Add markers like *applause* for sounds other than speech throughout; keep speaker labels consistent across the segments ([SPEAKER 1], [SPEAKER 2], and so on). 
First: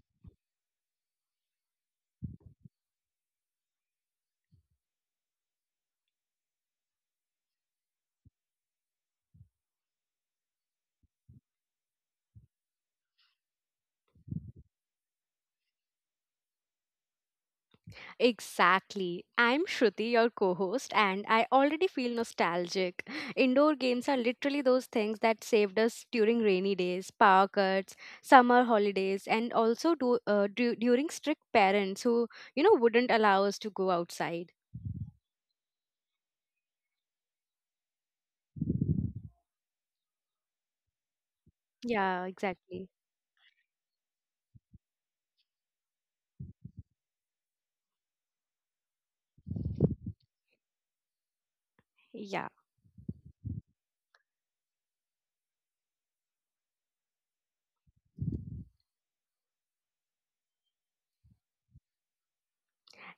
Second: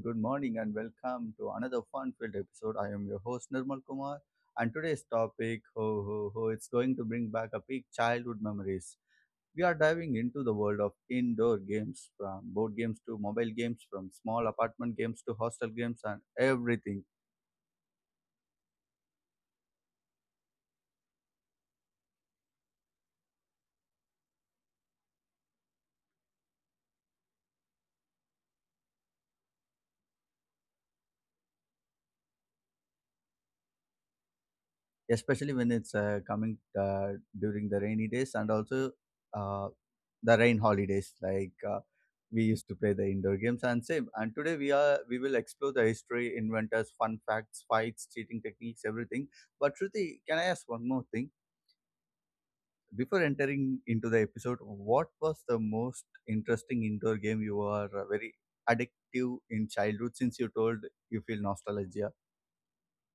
[SPEAKER 1] good morning and welcome to another fun-filled episode. I am your host Nirmal Kumar, and today's topic, ho ho ho, it's going to bring back a big childhood memories. We are diving into the world of indoor games, from board games to mobile games, from small apartment games to hostel games and everything,
[SPEAKER 2] Exactly. I'm Shruti, your co host, and I already feel nostalgic. Indoor games are literally those things that saved us during rainy days, power cuts, summer holidays, and also during strict parents who, wouldn't allow us to go outside.
[SPEAKER 1] especially when it's coming during the rainy days, and also uh, the rain holidays like
[SPEAKER 2] Yeah,
[SPEAKER 1] we used to
[SPEAKER 2] exactly.
[SPEAKER 1] play the indoor games and same. And today we will explore the history, inventors, fun facts, fights, cheating techniques, everything. But Shruti, can I ask one more thing
[SPEAKER 2] Yeah.
[SPEAKER 1] before entering into the episode? What was the most interesting indoor game you were very addictive in childhood, since you told you feel nostalgia?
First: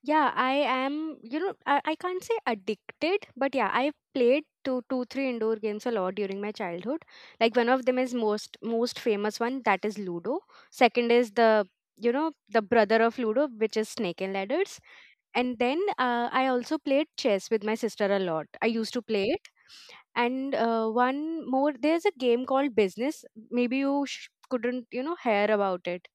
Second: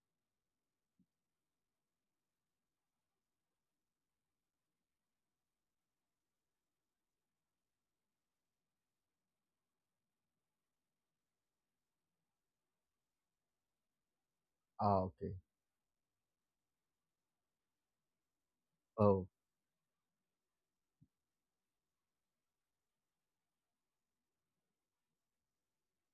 [SPEAKER 2] Yeah, I am, I can't say addicted, but yeah, I played three indoor games a lot during my childhood. Like one of them is most most famous one, that is Ludo. Second is the brother of Ludo, which is Snake and Ladders.
[SPEAKER 1] Ah, okay.
[SPEAKER 2] And then I also played chess with my sister a lot. I used to play
[SPEAKER 1] Oh.
[SPEAKER 2] it. And one more, there's a game called Business. Maybe you couldn't hear about it,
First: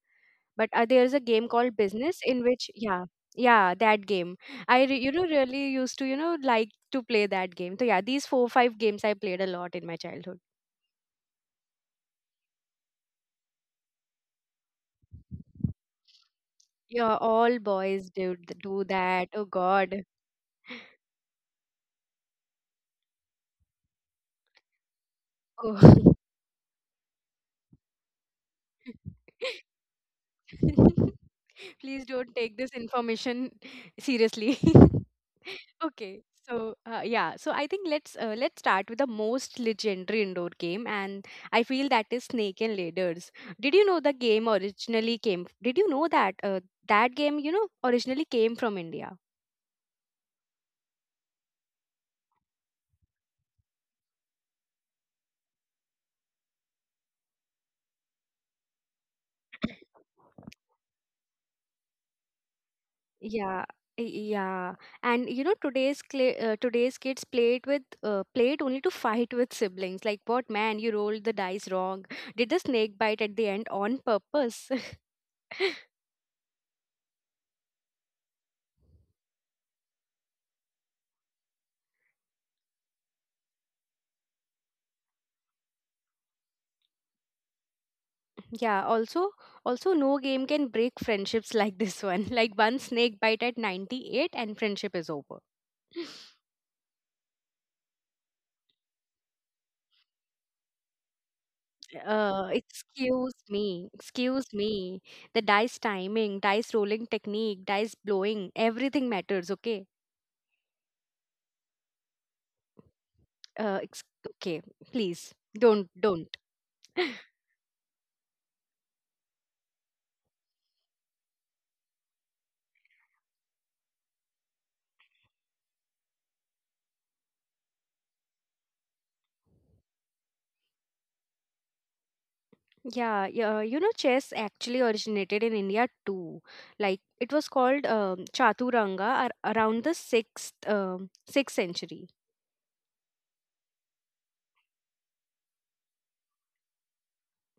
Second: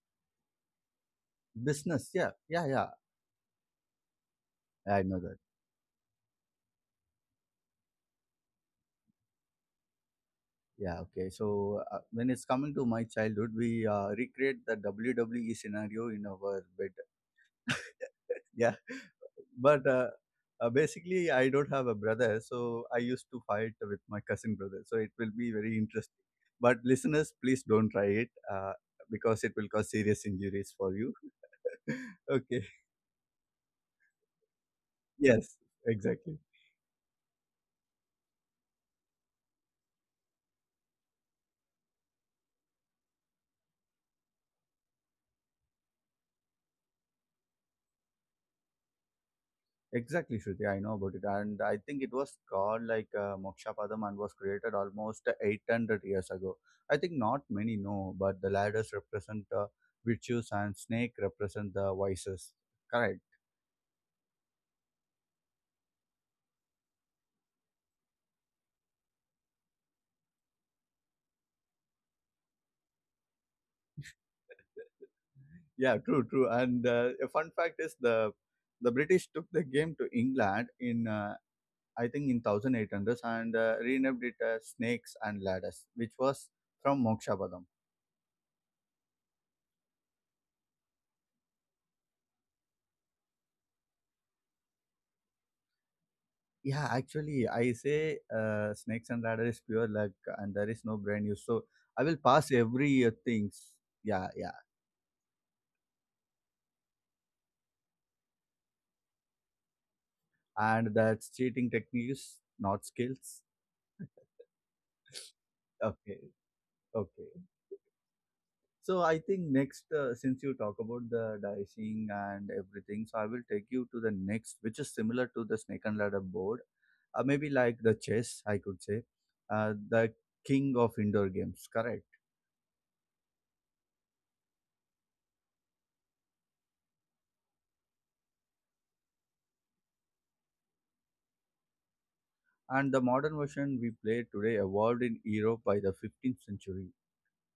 [SPEAKER 2] but there's a game called
[SPEAKER 1] Business,
[SPEAKER 2] business
[SPEAKER 1] yeah,
[SPEAKER 2] in
[SPEAKER 1] yeah,
[SPEAKER 2] which
[SPEAKER 1] yeah.
[SPEAKER 2] yeah, yeah, that game. i
[SPEAKER 1] I
[SPEAKER 2] re-
[SPEAKER 1] know.
[SPEAKER 2] really used to, like to play that game. So yeah, these four five games I played a lot in my childhood.
[SPEAKER 1] Yeah, okay. So when it's coming to my childhood, we recreate the WWE scenario in our bed.
[SPEAKER 2] Yeah, all boys do
[SPEAKER 1] Yeah,
[SPEAKER 2] do
[SPEAKER 1] *laughs*
[SPEAKER 2] that. Oh
[SPEAKER 1] but
[SPEAKER 2] God.
[SPEAKER 1] basically, I don't have a brother, so I used to fight with my cousin brother. So it will be very interesting.
[SPEAKER 2] Oh.
[SPEAKER 1] But listeners, please don't try it, because it will
[SPEAKER 2] *laughs*
[SPEAKER 1] cause serious injuries for you.
[SPEAKER 2] *laughs*
[SPEAKER 1] *laughs*
[SPEAKER 2] Please don't
[SPEAKER 1] Okay.
[SPEAKER 2] take this information seriously. *laughs*
[SPEAKER 1] Yes,
[SPEAKER 2] Okay,
[SPEAKER 1] exactly.
[SPEAKER 2] so yeah, so I think let's start with the most legendary indoor game, and I feel that is Snake and Ladders. Did you know the game originally came? Did you know that that game, originally came from India?
[SPEAKER 1] Exactly, Shruti. I know about it. And I think it was called like Mokshapadam, and was created almost 800 years ago. I think not many know, but the ladders represent virtues and snake represent the vices. Correct.
[SPEAKER 2] Yeah, y- yeah, and you know today's kids play it with play it only to fight with siblings. Like, what, man, you rolled the dice wrong. Did the snake bite at the end on purpose? *laughs*
[SPEAKER 1] Yeah, true, true. And a fun fact is the British took the game to England in, I think in 1800s, and renamed it as Snakes and Ladders, which was from Moksha.
[SPEAKER 2] Yeah, also, also no game can break friendships like this one. *laughs* Like one snake bite at 98 and friendship is over. *laughs*
[SPEAKER 1] Yeah, actually, I say snakes and ladder is pure luck, and there is no brain use. So I will pass every
[SPEAKER 2] Excuse
[SPEAKER 1] things.
[SPEAKER 2] me,
[SPEAKER 1] Yeah, yeah,
[SPEAKER 2] excuse me. The dice timing, dice rolling technique, dice blowing, everything matters, okay?
[SPEAKER 1] and that's cheating techniques, not skills.
[SPEAKER 2] Uh, ex-
[SPEAKER 1] *laughs*
[SPEAKER 2] okay, please
[SPEAKER 1] Okay,
[SPEAKER 2] don't.
[SPEAKER 1] okay. So I think next, since you talk about the dicing and everything, so I will take you to the next, which is similar to the snake and ladder board, maybe like the chess, I could say, the king of indoor games. Correct.
[SPEAKER 2] Yeah, yeah, you know, chess actually originated in India too. Like it was called Chaturanga around the sixth century.
[SPEAKER 1] And the modern version we play today evolved in Europe by the 15th century.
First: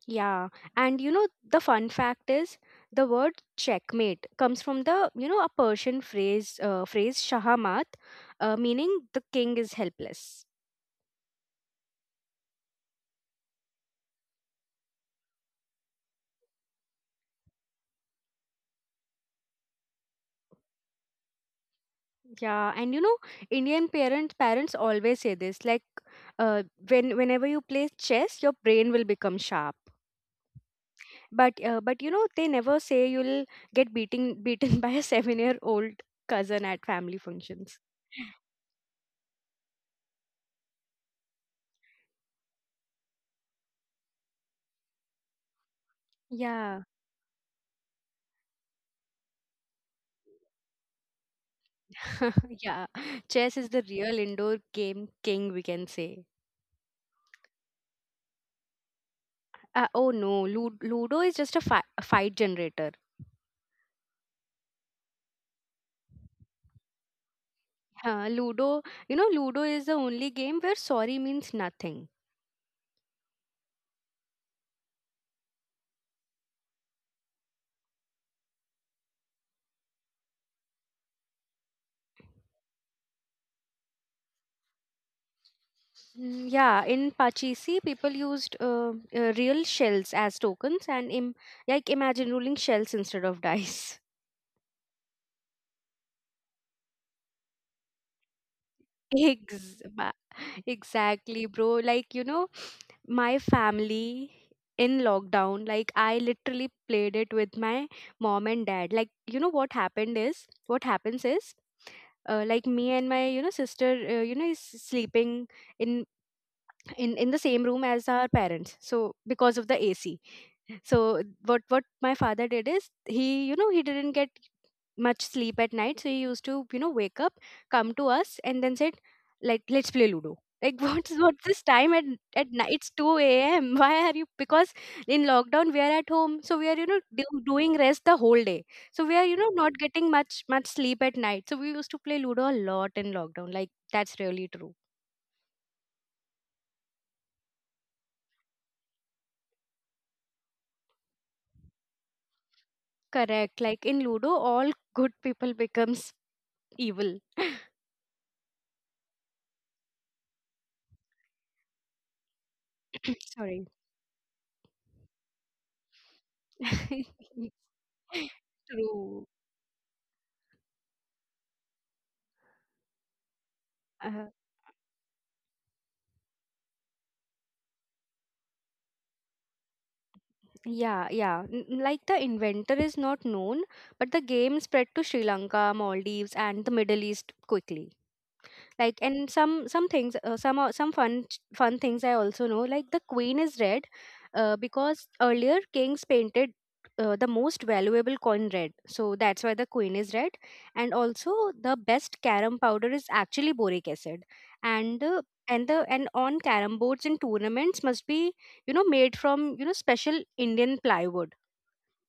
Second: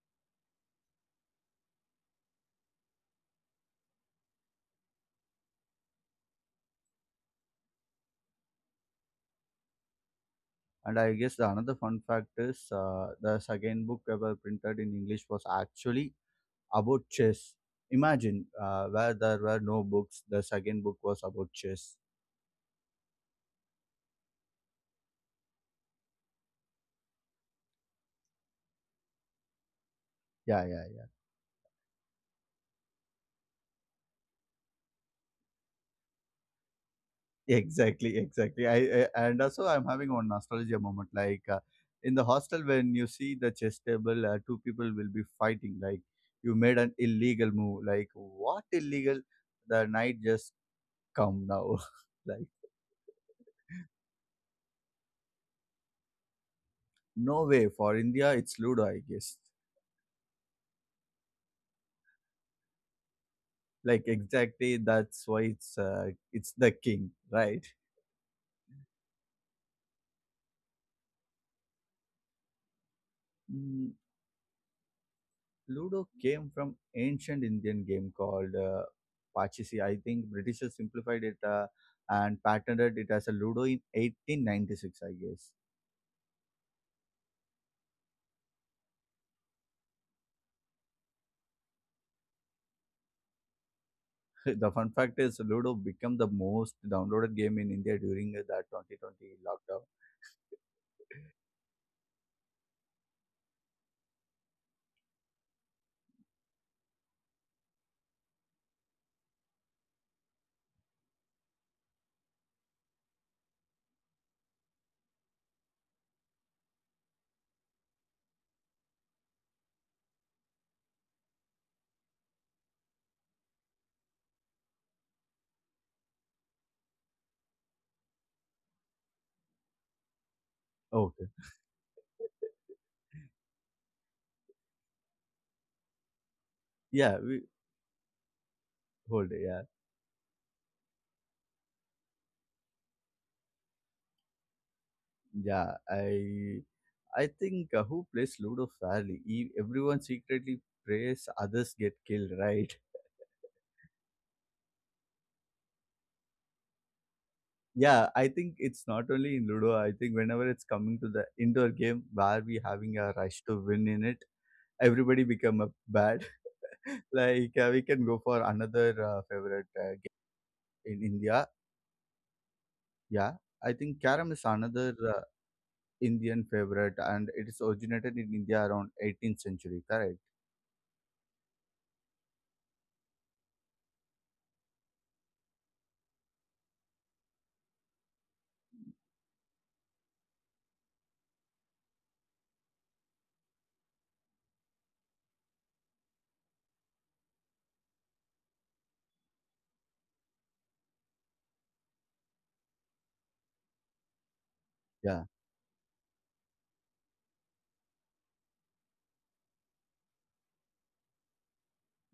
[SPEAKER 2] Yeah, and you know the fun fact is the word checkmate comes from the you know a Persian phrase, shahamat, meaning the king is helpless.
[SPEAKER 1] And I guess the another fun fact is the second book ever printed in English was actually about chess. Imagine where there were no books, the second book was about chess.
[SPEAKER 2] Yeah, and you know, Indian parents always say this, like uh, whenever you play chess, your brain will become sharp.
[SPEAKER 1] Yeah, yeah, yeah.
[SPEAKER 2] But you know, they never say you'll get beating beaten *laughs* by a 7-year old cousin at family
[SPEAKER 1] *laughs*
[SPEAKER 2] functions.
[SPEAKER 1] Exactly, exactly. I and also I'm having one nostalgia moment. Like, in the hostel, when you see the chess table, two people will be fighting. Like, you made an
[SPEAKER 2] Yeah,
[SPEAKER 1] illegal move. Like, what illegal? The knight just come now. *laughs* Like,
[SPEAKER 2] *laughs* yeah. Chess is the real indoor game king, we can say.
[SPEAKER 1] no way. For India, it's Ludo, I guess.
[SPEAKER 2] Oh no, Ludo is just a fight generator.
[SPEAKER 1] Like, exactly, that's why it's the king, right?
[SPEAKER 2] Uh, Ludo is the only game where sorry means nothing.
[SPEAKER 1] Mm. Ludo came from ancient Indian game called Pachisi. I think Britishers simplified it and patented it as a Ludo in 1896, I guess.
[SPEAKER 2] Mm, yeah, in Pachisi, people used real shells as tokens and like imagine rolling shells instead of dice.
[SPEAKER 1] The fun fact is Ludo became the most downloaded game in India during that
[SPEAKER 2] *laughs*
[SPEAKER 1] 2020 lockdown.
[SPEAKER 2] Ex- ba- exactly, bro. Like, you know, my family in lockdown, like, I literally played it with my mom and dad. Like, you know, what happens is, like me and my sister, is sleeping in in the same room as our parents, so because of the AC. So what my father did is, he he didn't get much sleep at night, so he used to, wake up, come to us, and then said like, let's play Ludo. Like, *laughs*
[SPEAKER 1] Okay.
[SPEAKER 2] what's this time at night? It's two a.m. *laughs* Why are you? Because in lockdown we are at home, so we are,
[SPEAKER 1] Yeah, we
[SPEAKER 2] doing rest the whole day. So we
[SPEAKER 1] hold
[SPEAKER 2] are,
[SPEAKER 1] it, yeah.
[SPEAKER 2] not getting much much sleep at night. So we used to play Ludo a lot in lockdown. Like, that's really true.
[SPEAKER 1] Yeah, I think, who plays Ludo fairly? E- everyone secretly prays others get killed, right? *laughs*
[SPEAKER 2] Correct. Like in Ludo, all good people becomes evil.
[SPEAKER 1] Yeah, I think it's not only in Ludo. I think whenever it's coming to the indoor game where we having a
[SPEAKER 2] *coughs*
[SPEAKER 1] rush to
[SPEAKER 2] Sorry.
[SPEAKER 1] win in it, everybody become a bad. *laughs*
[SPEAKER 2] *laughs*
[SPEAKER 1] Like, we can go for another
[SPEAKER 2] True.
[SPEAKER 1] favorite game in India. Yeah, I think
[SPEAKER 2] Uh,
[SPEAKER 1] Karam is another, Indian favorite, and it is originated in India around 18th century. Correct?
[SPEAKER 2] yeah, yeah. Like the inventor is not known, but the game spread to Sri Lanka, Maldives, and the Middle East quickly. Like, and some fun things I also know. Like the queen is red because earlier kings painted the most valuable coin red, so that's why the queen is red. And also, the best carom powder is actually boric acid. and
[SPEAKER 1] Yeah,
[SPEAKER 2] uh, and the and on carom boards in tournaments must be, made from special Indian plywood.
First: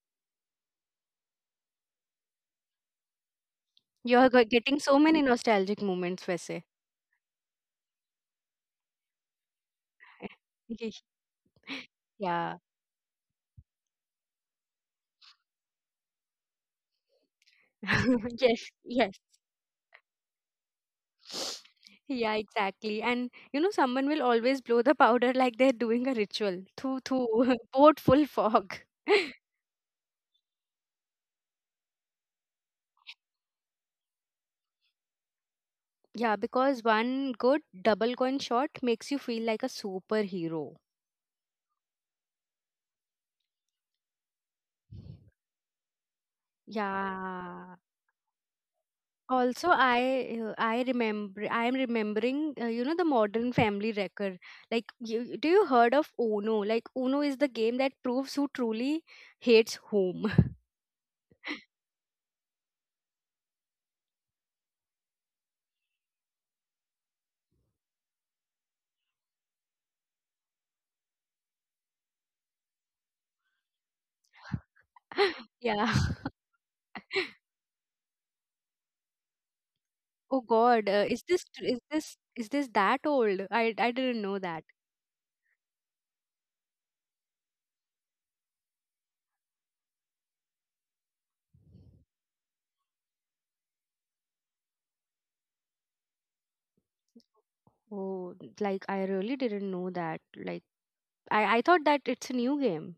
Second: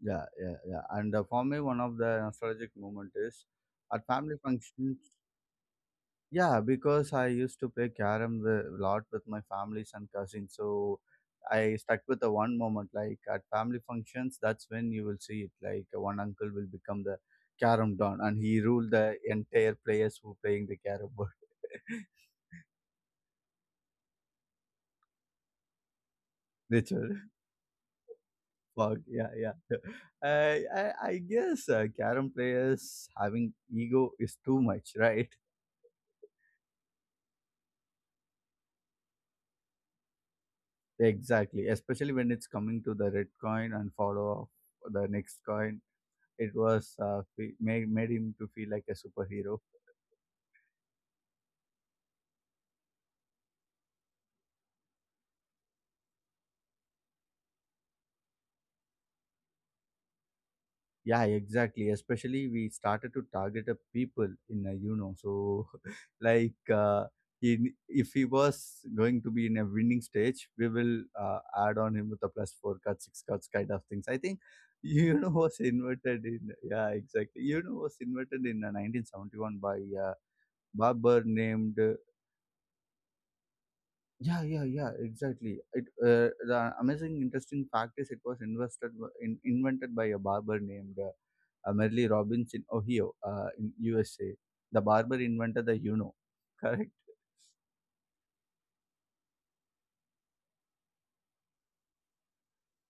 [SPEAKER 1] yeah, yeah, yeah. And for me, one of the nostalgic moment is at
[SPEAKER 2] You're
[SPEAKER 1] family
[SPEAKER 2] getting
[SPEAKER 1] function.
[SPEAKER 2] so many nostalgic moments,
[SPEAKER 1] Yeah,
[SPEAKER 2] Vaise.
[SPEAKER 1] because I used to play carom a lot with my families and cousins. So
[SPEAKER 2] *laughs*
[SPEAKER 1] I stuck with the
[SPEAKER 2] Yeah.
[SPEAKER 1] one moment, like at family functions, that's when you will see it. Like, one uncle will become the carom don,
[SPEAKER 2] *laughs*
[SPEAKER 1] and he
[SPEAKER 2] Yes,
[SPEAKER 1] ruled the
[SPEAKER 2] yes.
[SPEAKER 1] entire players who playing the carom board. *laughs*
[SPEAKER 2] Yeah, exactly. And you know, someone will always blow the powder *laughs* like they're doing a ritual. Thoo
[SPEAKER 1] Ritual
[SPEAKER 2] thoo, *laughs* port full fog.
[SPEAKER 1] fog, yeah,
[SPEAKER 2] *laughs*
[SPEAKER 1] yeah. *laughs* I guess, carom players having ego is too much, *laughs* right?
[SPEAKER 2] Yeah, because one good double coin shot makes you feel like a superhero.
[SPEAKER 1] Exactly, especially when it's coming to the red coin and follow up the next coin. It was,
[SPEAKER 2] Yeah.
[SPEAKER 1] made him to feel like a superhero.
[SPEAKER 2] Also, I remember I am remembering, the Modern Family Wrecker. Like, you, do you heard of Uno? Like, Uno is the game that proves who truly hates whom.
[SPEAKER 1] Yeah, exactly. Especially we started to target a people in a, you know, so *laughs* like. Uh, in, if he was going to be in a winning stage, we will add on him with a plus four cut, six cuts kind of things. I think *laughs* you know
[SPEAKER 2] *laughs*
[SPEAKER 1] was
[SPEAKER 2] Yeah.
[SPEAKER 1] invented in yeah exactly you know was invented in 1971 by a
[SPEAKER 2] Oh God,
[SPEAKER 1] barber
[SPEAKER 2] is this tr-
[SPEAKER 1] named.
[SPEAKER 2] is this that old? I didn't know
[SPEAKER 1] Yeah, yeah,
[SPEAKER 2] that.
[SPEAKER 1] yeah, exactly. It, the amazing, interesting fact is it was invested w- in, invented by a barber named Merle Robbins in Ohio, in USA. The barber invented the Uno, *laughs* correct?
[SPEAKER 2] Oh, like I really didn't know that. Like I thought that it's a new game.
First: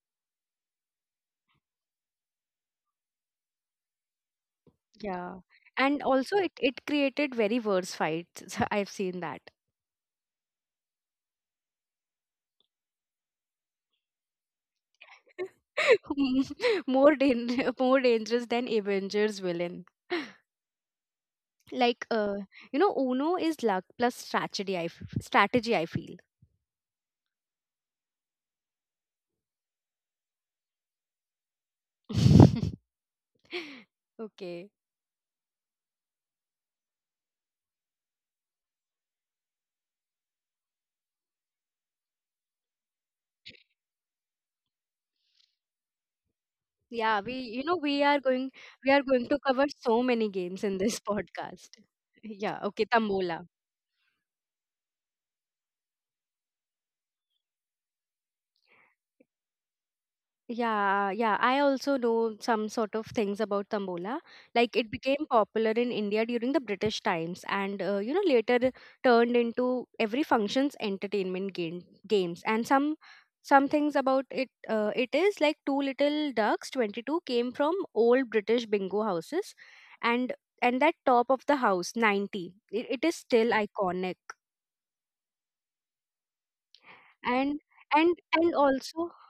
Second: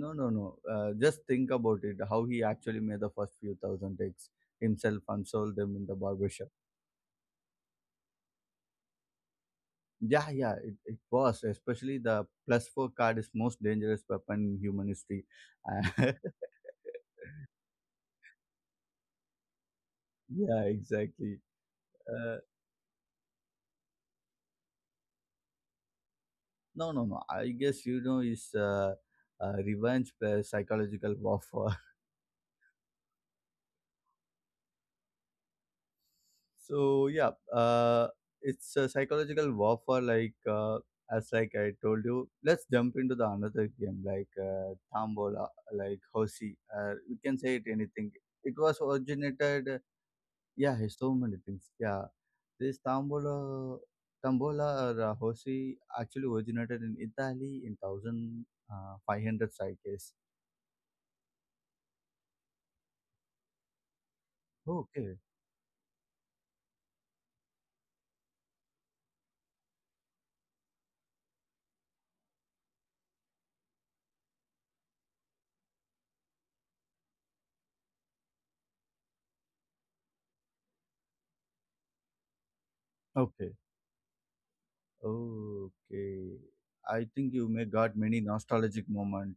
[SPEAKER 1] No, no, no. Just think about it. How he actually made the first few thousand takes himself and
[SPEAKER 2] Yeah,
[SPEAKER 1] sold them in the
[SPEAKER 2] and
[SPEAKER 1] barber
[SPEAKER 2] also
[SPEAKER 1] shop.
[SPEAKER 2] it created very worse fights. *laughs* I've seen that.
[SPEAKER 1] Yeah, yeah, it was. Especially the plus four card is most dangerous weapon in human history. *laughs*
[SPEAKER 2] *laughs* More dan- *laughs* more dangerous than Avengers villain. *laughs*
[SPEAKER 1] Yeah, exactly.
[SPEAKER 2] Like,
[SPEAKER 1] Uh,
[SPEAKER 2] Uno is luck plus strategy. Strategy I feel.
[SPEAKER 1] no, no, no. I guess you know is revenge plus psychological warfare. *laughs*
[SPEAKER 2] *laughs* Okay.
[SPEAKER 1] So yeah, it's a psychological warfare. Like, as like I told you, let's jump into the another game like, Tambola, like Hosi. We
[SPEAKER 2] Yeah,
[SPEAKER 1] can say it anything. It was
[SPEAKER 2] we are going to cover
[SPEAKER 1] originated.
[SPEAKER 2] so many games
[SPEAKER 1] Yeah,
[SPEAKER 2] in
[SPEAKER 1] hey,
[SPEAKER 2] this
[SPEAKER 1] so
[SPEAKER 2] *laughs*
[SPEAKER 1] many things.
[SPEAKER 2] podcast.
[SPEAKER 1] Yeah,
[SPEAKER 2] Yeah,
[SPEAKER 1] this
[SPEAKER 2] okay, Tambola.
[SPEAKER 1] Tambola, Tambola or Hosi actually originated in Italy in thousand five hundred, I guess.
[SPEAKER 2] Yeah, yeah. I also know some sort of things about Tambola. Like, it
[SPEAKER 1] Okay.
[SPEAKER 2] became popular in India during the British times, and later turned into every function's entertainment games. And some things about it. It is like Two Little Ducks 22 came from old British bingo houses, and that top of the house 90. It is
[SPEAKER 1] Okay.
[SPEAKER 2] still iconic,
[SPEAKER 1] Okay. I think you may
[SPEAKER 2] and
[SPEAKER 1] got many
[SPEAKER 2] and and
[SPEAKER 1] nostalgic
[SPEAKER 2] also
[SPEAKER 1] moment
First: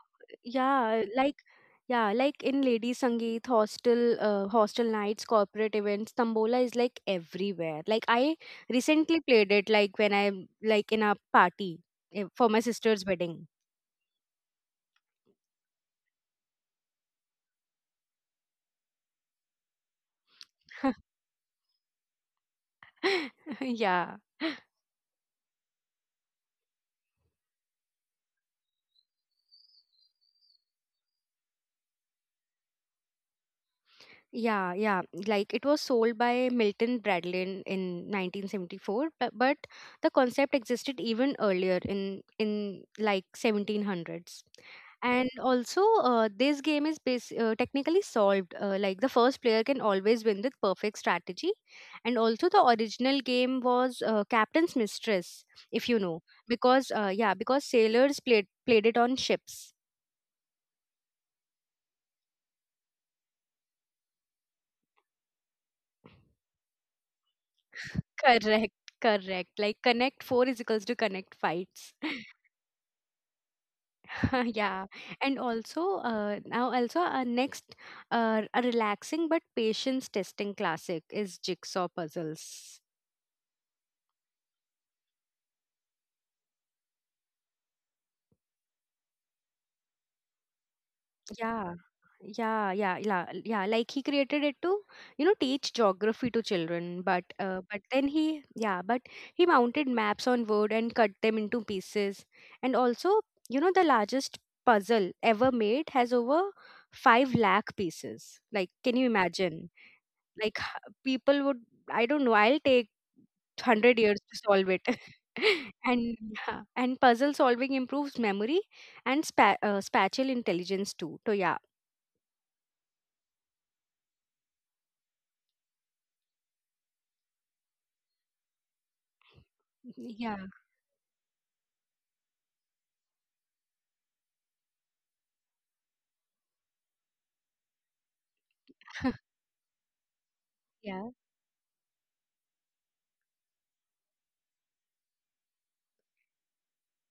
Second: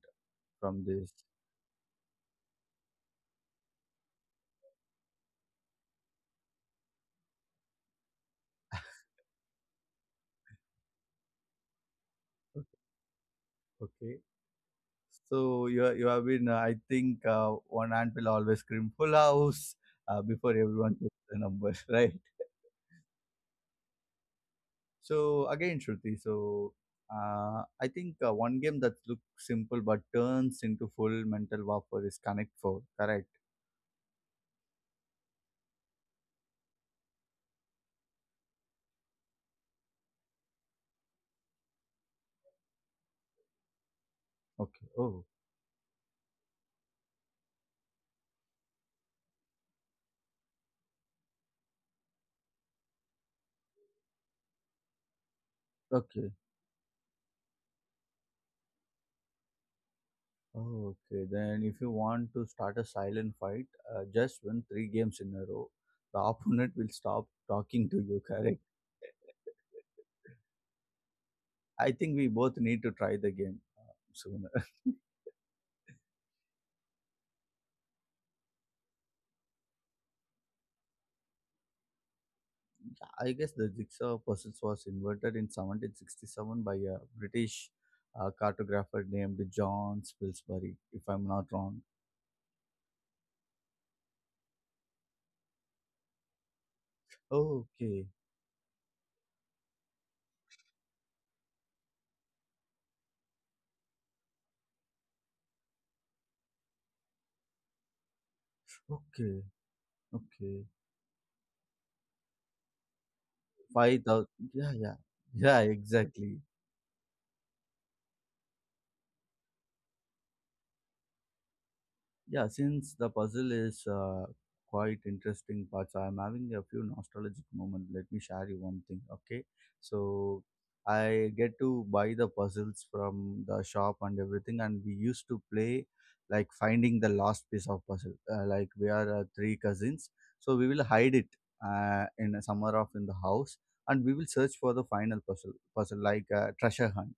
[SPEAKER 1] from
[SPEAKER 2] yeah
[SPEAKER 1] this.
[SPEAKER 2] like Yeah, like in Lady Sangeet, hostel nights, corporate events, tambola is like everywhere. Like I recently played it, like when I'm like in a party, for my sister's wedding.
[SPEAKER 1] Okay. So you are- you have been, I think, one aunt will always scream full house before everyone
[SPEAKER 2] *laughs*
[SPEAKER 1] puts the numbers *laughs* right.
[SPEAKER 2] Yeah.
[SPEAKER 1] So again Shruti, so I think, one game that looks simple but turns into full mental warfare is Connect Four. Correct.
[SPEAKER 2] Yeah, yeah. Like it was sold by Milton Bradley in 1974, but the concept existed even earlier in like 1700s.
[SPEAKER 1] Okay. Oh.
[SPEAKER 2] And also, this game is technically solved. Like, the first player can always win with perfect strategy. And also, the original game was Captain's Mistress, if you know,
[SPEAKER 1] Okay.
[SPEAKER 2] because sailors played it on ships.
[SPEAKER 1] Okay, then if you want to start a silent fight, just win three games in a row. The *laughs* opponent will stop talking to you, correct?
[SPEAKER 2] Correct, correct. Like Connect Four is equals to Connect Fights.
[SPEAKER 1] I think we both need to try the game, sooner.
[SPEAKER 2] *laughs* Yeah.
[SPEAKER 1] *laughs*
[SPEAKER 2] And also, now also our next, a relaxing but patience testing classic is jigsaw puzzles.
[SPEAKER 1] I guess the jigsaw puzzles was invented in 1767 by a British, cartographer named John Spilsbury, if I'm not
[SPEAKER 2] Yeah,
[SPEAKER 1] wrong.
[SPEAKER 2] yeah, yeah, yeah, yeah, like he created it to, teach geography to children, but then
[SPEAKER 1] Okay,
[SPEAKER 2] he yeah but he mounted maps on wood and cut them into pieces. And also, you know, the largest puzzle ever made has over 5 lakh pieces. Like, can you
[SPEAKER 1] okay,
[SPEAKER 2] imagine? Like,
[SPEAKER 1] okay.
[SPEAKER 2] people would, I don't know. I'll take 100
[SPEAKER 1] Five
[SPEAKER 2] years
[SPEAKER 1] thousand.
[SPEAKER 2] to solve
[SPEAKER 1] Yeah,
[SPEAKER 2] it.
[SPEAKER 1] yeah, yeah.
[SPEAKER 2] *laughs* And
[SPEAKER 1] Exactly.
[SPEAKER 2] yeah, and puzzle solving improves memory and spatial intelligence too. So yeah,
[SPEAKER 1] Yeah, since the puzzle is quite interesting parts, I'm having a few nostalgic moments. Let me share you one thing, okay? So
[SPEAKER 2] yeah,
[SPEAKER 1] I get to buy the puzzles from the shop and everything, and we used to play like finding the last piece of puzzle. Like we are three cousins, so we will
[SPEAKER 2] yeah,
[SPEAKER 1] hide it in somewhere off in the house, and we will search for the final puzzle like treasure hunt.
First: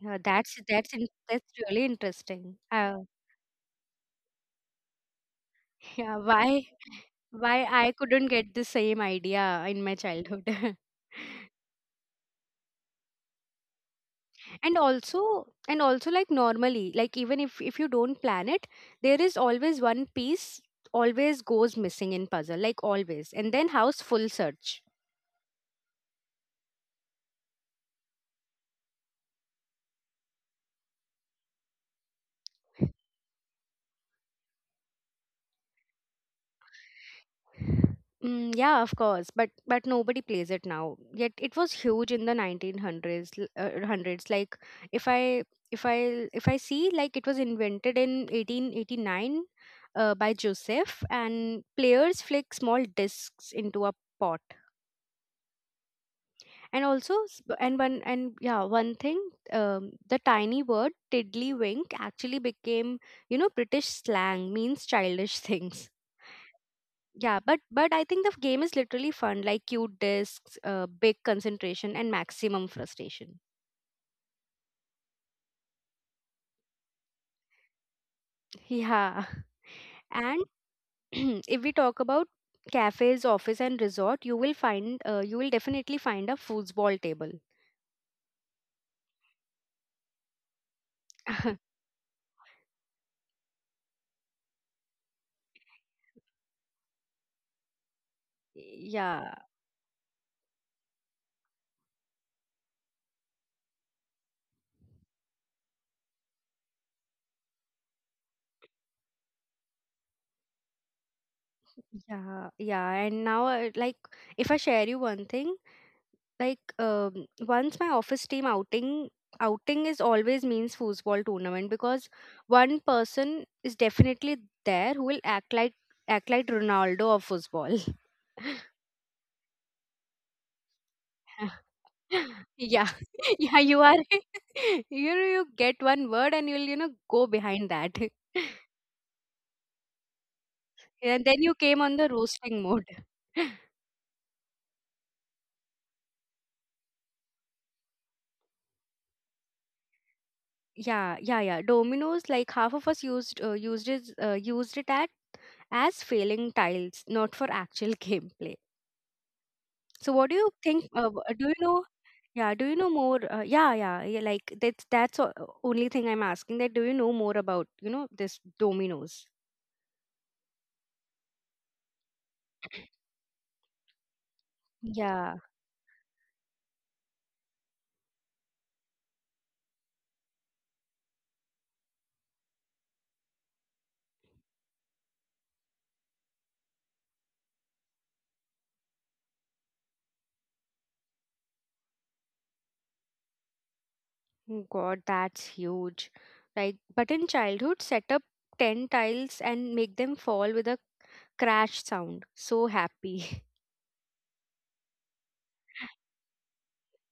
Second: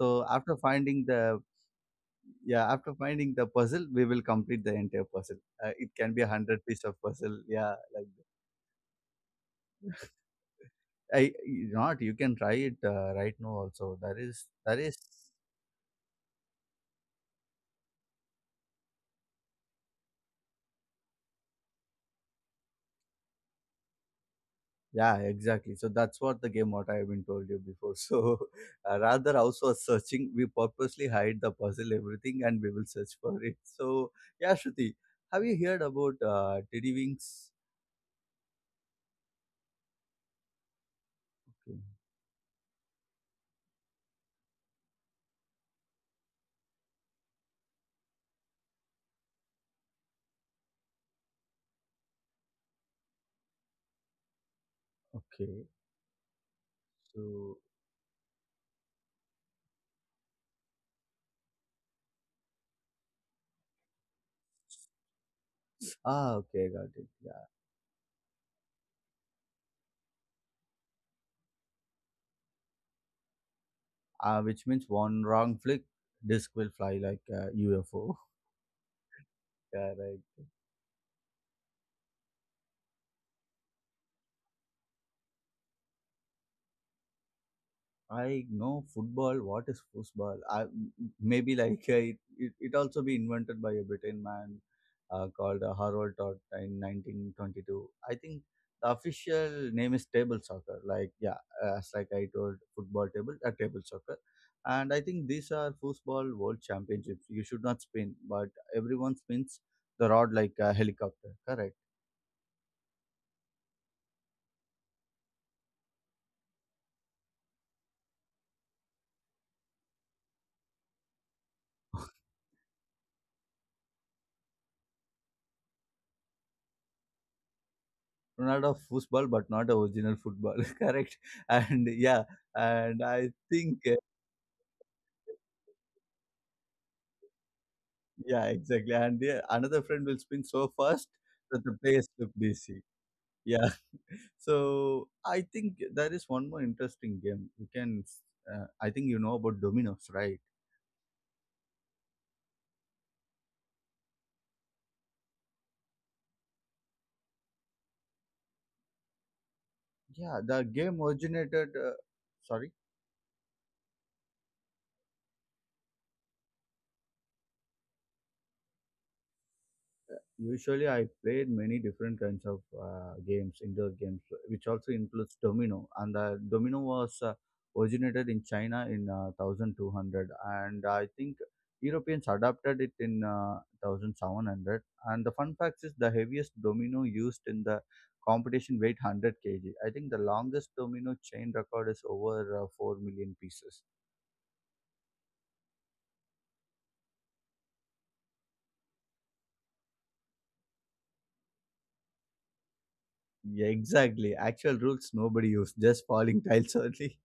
[SPEAKER 2] yeah.
[SPEAKER 1] after
[SPEAKER 2] That's that's
[SPEAKER 1] finding
[SPEAKER 2] in-
[SPEAKER 1] the
[SPEAKER 2] that's really interesting.
[SPEAKER 1] yeah, after finding the puzzle, we will complete the entire puzzle. It can
[SPEAKER 2] Yeah,
[SPEAKER 1] be a hundred piece of puzzle.
[SPEAKER 2] why
[SPEAKER 1] Yeah,
[SPEAKER 2] I
[SPEAKER 1] like
[SPEAKER 2] couldn't get the same idea in my childhood. *laughs*
[SPEAKER 1] that. I you not you can try it right now also. That
[SPEAKER 2] And
[SPEAKER 1] is
[SPEAKER 2] also, like, normally, like, even if you don't plan it, there is always one piece, always goes missing in puzzle, like always, and then house full search.
[SPEAKER 1] yeah exactly. So that's what the game what I have been told you before. *laughs* So, rather house was searching. We purposely hide the puzzle everything and we will search for it. *laughs* So yeah, Shruti, have you heard about Teddy Wings?
[SPEAKER 2] Mm, yeah, of course, but nobody plays it now. Yet it was
[SPEAKER 1] Okay,
[SPEAKER 2] huge in the 1900s, hundreds. Like, if I if I see, like, it was invented in 1889 by Joseph, and players flick small discs into a pot.
[SPEAKER 1] okay.
[SPEAKER 2] And also, s-
[SPEAKER 1] So
[SPEAKER 2] and one and yeah, one thing, the tiny word tiddlywink actually became, you know, British slang means childish *laughs* things.
[SPEAKER 1] ah, okay, got it.
[SPEAKER 2] Yeah,
[SPEAKER 1] Yeah.
[SPEAKER 2] but I think the game is literally fun, like cute discs, big concentration, and maximum frustration.
[SPEAKER 1] Uh, which means one wrong flick, disc will fly like a UFO.
[SPEAKER 2] Yeah,
[SPEAKER 1] *laughs* Correct.
[SPEAKER 2] and *clears throat* if we talk about cafes, office, and resort, you will find you will definitely find a foosball table.
[SPEAKER 1] I know football. What is football? I maybe
[SPEAKER 2] *laughs*
[SPEAKER 1] like *laughs* It also be invented by a Britain man called Harold Todd in 1922. I think the
[SPEAKER 2] Yeah,
[SPEAKER 1] official name is table soccer. Like yeah, as like I told, football table, table soccer. And I think these are football world championships. You should not spin, but everyone spins the rod like a helicopter. Correct.
[SPEAKER 2] yeah, yeah. And now, like, if I share you one thing. Like, once my office team outing is always means foosball tournament, because one person is definitely there who will act like Ronaldo of football.
[SPEAKER 1] Ronaldo of football, but not a original football. *laughs* Correct.
[SPEAKER 2] *laughs*
[SPEAKER 1] And yeah,
[SPEAKER 2] Yeah.
[SPEAKER 1] and I
[SPEAKER 2] *laughs* Yeah, you
[SPEAKER 1] think
[SPEAKER 2] are *laughs* you know, you get one word and you'll, you know, go behind that.
[SPEAKER 1] yeah,
[SPEAKER 2] *laughs*
[SPEAKER 1] exactly. And yeah, another friend will spin so fast
[SPEAKER 2] And then you
[SPEAKER 1] that
[SPEAKER 2] came
[SPEAKER 1] the
[SPEAKER 2] on the
[SPEAKER 1] players look
[SPEAKER 2] roasting mode.
[SPEAKER 1] busy.
[SPEAKER 2] *laughs*
[SPEAKER 1] Yeah. *laughs* So I think there is one more interesting game. You can, I think you know about dominoes, right?
[SPEAKER 2] Yeah, yeah, yeah, dominoes, like half of us used used it at as failing tiles, not for actual *laughs* gameplay. So what do
[SPEAKER 1] Yeah,
[SPEAKER 2] you
[SPEAKER 1] the
[SPEAKER 2] think?
[SPEAKER 1] game
[SPEAKER 2] Do you
[SPEAKER 1] originated.
[SPEAKER 2] know? Yeah, do
[SPEAKER 1] Sorry.
[SPEAKER 2] you know more? Yeah, yeah, yeah. Like, that's only thing I'm asking. That, do you know more about, you know, this dominoes?
[SPEAKER 1] Usually, I played many different kinds of games, indoor games, which also
[SPEAKER 2] Yeah.
[SPEAKER 1] includes domino. And the domino was originated in China in 1200, and I think Europeans adapted it in 1700. And the fun fact is, the heaviest domino used in the competition weighed 100 kg. I think the longest domino chain record is over, 4 million pieces.
[SPEAKER 2] Oh God, that's huge. Like, but in childhood, set up ten tiles and make them fall with a crash sound. So happy.
[SPEAKER 1] Yeah, exactly. Actual rules nobody used, just falling tiles only.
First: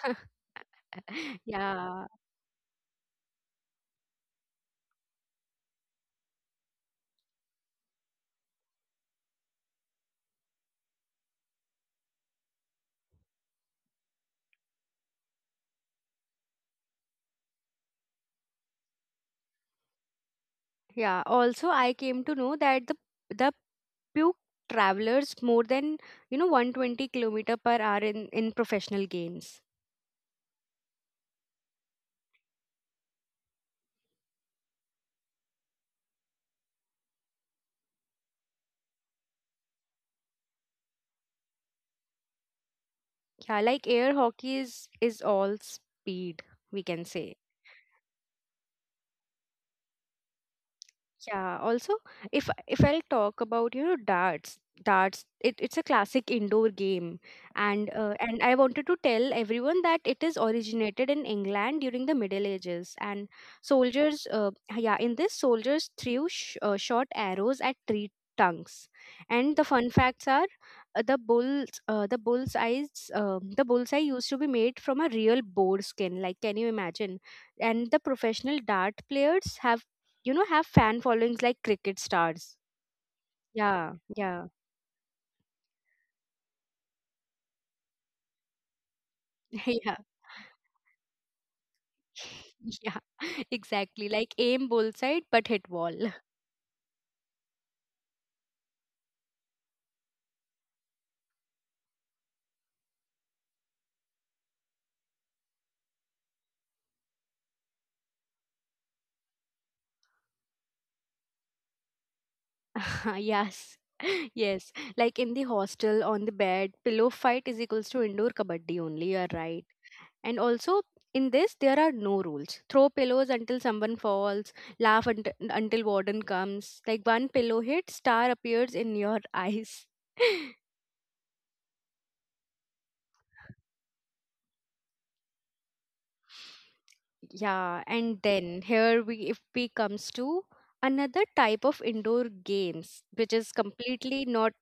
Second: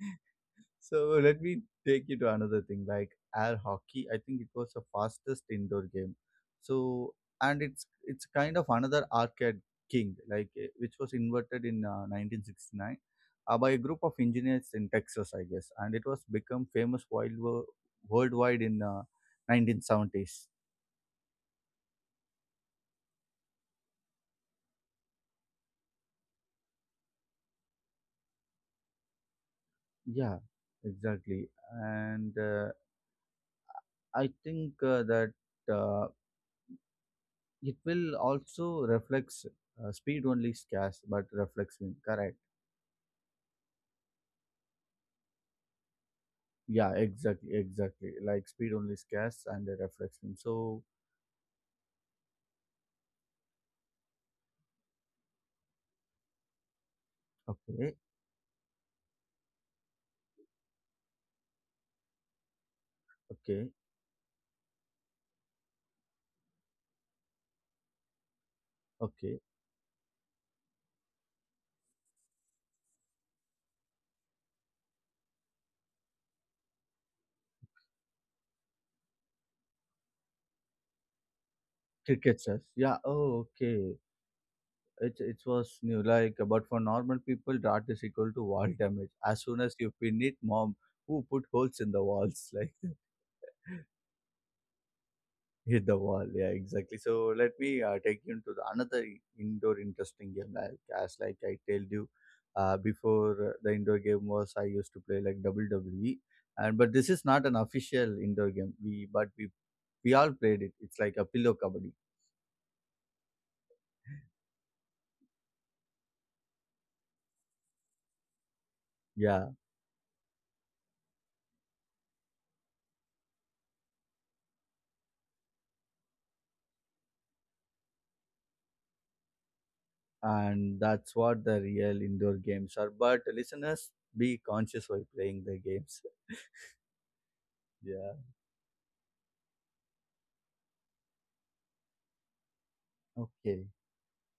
[SPEAKER 1] *laughs* So let me take
[SPEAKER 2] Yeah,
[SPEAKER 1] you to another thing like air hockey. I think it was the fastest indoor game. So and it's kind of another arcade king which was invented in 1969 by a group of engineers in Texas, I guess, and it was become famous worldwide in 1970s.
[SPEAKER 2] yeah. Also, I came to know that the puke travelers more than 120 km/h kilometer per hour in professional games.
[SPEAKER 1] Yeah, exactly, and I think that uh, it will also reflects speed only scarce, but reflects win. Correct.
[SPEAKER 2] Yeah, like air hockey is all speed, we can
[SPEAKER 1] Yeah,
[SPEAKER 2] say.
[SPEAKER 1] exactly, exactly. Like speed only scares and the reflection. So
[SPEAKER 2] Yeah, also if I'll talk about darts, darts, it's a classic indoor game and uh,
[SPEAKER 1] okay,
[SPEAKER 2] and I wanted to tell everyone that it is originated in England during the Middle Ages, and
[SPEAKER 1] okay,
[SPEAKER 2] soldiers, yeah, in this soldiers threw short arrows at tree trunks. And the
[SPEAKER 1] okay.
[SPEAKER 2] fun facts are, the bulls the bull's eyes the bullseye used to be made from a real boar skin. Like, can you imagine? And the professional dart players have, have fan followings like cricket stars.
[SPEAKER 1] Cricket says, yeah. Oh,
[SPEAKER 2] yeah
[SPEAKER 1] okay.
[SPEAKER 2] yeah
[SPEAKER 1] It was new. Like, but for normal people, dart is equal to wall damage.
[SPEAKER 2] *laughs*
[SPEAKER 1] As soon
[SPEAKER 2] Yeah.
[SPEAKER 1] as you pin it, mom, who put holes in the
[SPEAKER 2] *laughs*
[SPEAKER 1] walls *laughs*
[SPEAKER 2] Yeah.
[SPEAKER 1] like that?
[SPEAKER 2] *laughs* Exactly. Like, aim bull side but hit wall.
[SPEAKER 1] Hit the wall. Yeah, exactly. So let me take you into the another indoor interesting game. Like as like I told you, before the indoor game was I used to play like WWE, and but this is not an official indoor game. We but we all played it. It's like a pillow kabaddi.
[SPEAKER 2] *laughs* Yes. *laughs* Yes. Like, in the hostel on the bed, pillow fight is equals to indoor kabaddi only, you are right.
[SPEAKER 1] Yeah,
[SPEAKER 2] And also, in this there are no rules, throw pillows until someone falls, laugh, until warden comes. Like, one pillow hit, star appears in your eyes. *laughs*
[SPEAKER 1] and that's what the real indoor games are. But listeners, be conscious while playing the games.
[SPEAKER 2] Yeah, and
[SPEAKER 1] Yeah.
[SPEAKER 2] then here we, if we comes to another type of indoor games which is
[SPEAKER 1] Okay.
[SPEAKER 2] completely not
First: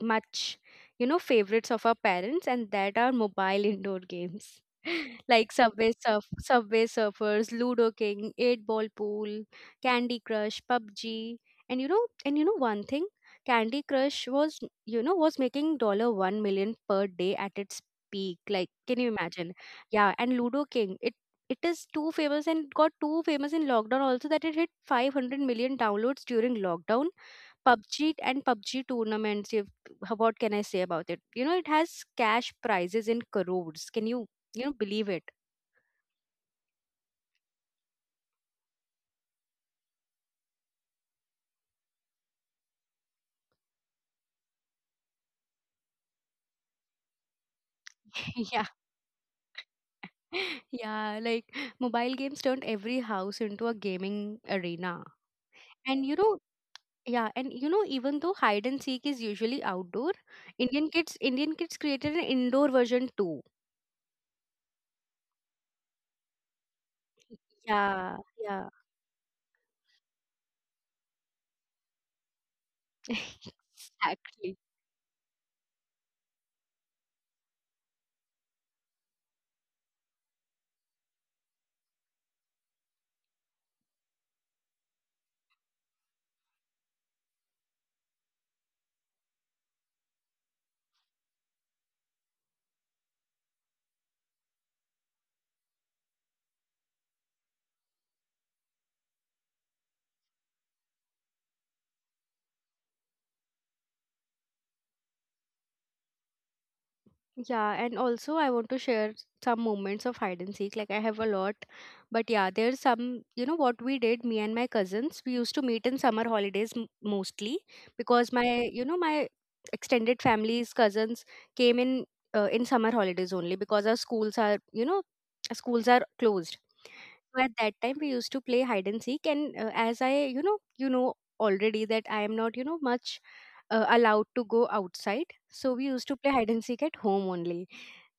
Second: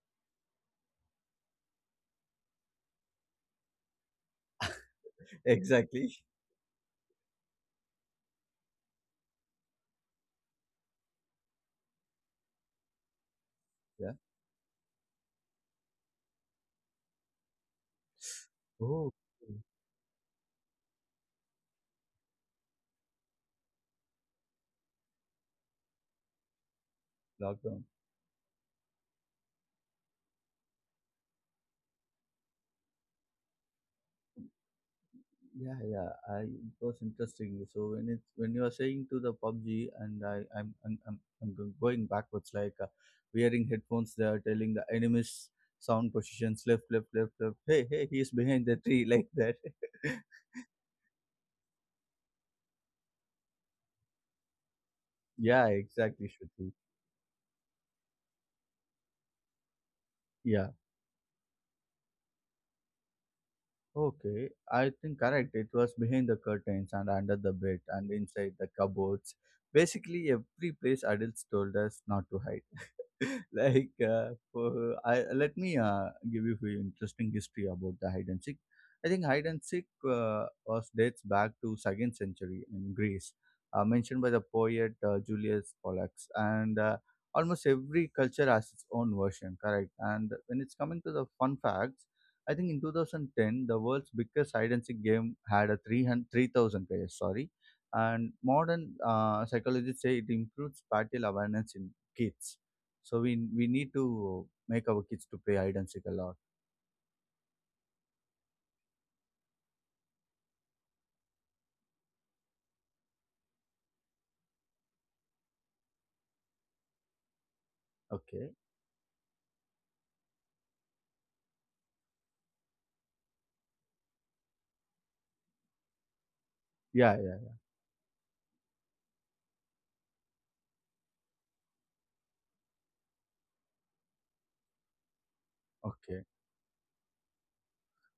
[SPEAKER 2] much favorites of our parents, and that are mobile indoor games. *laughs*
[SPEAKER 1] *laughs*
[SPEAKER 2] Like Subway
[SPEAKER 1] Exactly.
[SPEAKER 2] Surf, Subway Surfers, Ludo King, 8 Ball Pool, Candy Crush, PUBG. And you know, one thing, Candy
[SPEAKER 1] Yeah.
[SPEAKER 2] Crush was, was making dollar 1 million per day at its peak. Like, can you
[SPEAKER 1] Oh,
[SPEAKER 2] imagine? Yeah, and Ludo King, it is too famous and got too famous in lockdown also, that it hit 500 million downloads during lockdown.
[SPEAKER 1] lockdown.
[SPEAKER 2] PUBG, and PUBG tournaments, if, what can I say about it? You know, it has cash prizes in crores. Can you, you know believe it?
[SPEAKER 1] Yeah, yeah, it was interesting. So when you are saying to the PUBG, and I, I'm go- going backwards, like wearing headphones. They are telling the enemies sound positions left, left, left, left. Hey, hey, he is
[SPEAKER 2] *laughs*
[SPEAKER 1] behind
[SPEAKER 2] Yeah,
[SPEAKER 1] the tree like that.
[SPEAKER 2] yeah. Like, mobile games turned every house into a gaming arena.
[SPEAKER 1] *laughs* Yeah,
[SPEAKER 2] And
[SPEAKER 1] exactly, Shruti.
[SPEAKER 2] you know, even though hide and seek is usually outdoor,
[SPEAKER 1] Yeah,
[SPEAKER 2] Indian kids created an indoor version too.
[SPEAKER 1] okay. I think correct. It was behind the curtains and under the bed and
[SPEAKER 2] Yeah,
[SPEAKER 1] inside the
[SPEAKER 2] yeah.
[SPEAKER 1] cupboards. Basically, every place adults told us not to hide. *laughs*
[SPEAKER 2] *laughs*
[SPEAKER 1] Like
[SPEAKER 2] Exactly.
[SPEAKER 1] let me give you few interesting history about the hide and seek. I think hide and seek was dates back to second century in Greece, mentioned by the poet Julius Pollux, and almost every culture has its own version, correct. And when it's coming to the fun facts, I think in 2010 the world's biggest hide and seek game had a 303,000 players, sorry. And modern psychologists say it improves spatial awareness in kids. So we need to make our kids to play hide and seek a lot.
[SPEAKER 2] Yeah, and also I want to share some moments of hide and seek. Like, I have a lot, but yeah, there's some, you know, what we did, me and my cousins, we used to meet in summer holidays mostly because
[SPEAKER 1] Okay.
[SPEAKER 2] my, you know, my extended families, cousins came in summer holidays only, because our schools are closed.
[SPEAKER 1] Yeah, yeah.
[SPEAKER 2] So at
[SPEAKER 1] Yeah.
[SPEAKER 2] that time we used to play hide and seek, and as I, you know already, that I am not, you know, much allowed to go outside. So we used to
[SPEAKER 1] Okay.
[SPEAKER 2] play hide and seek at home only.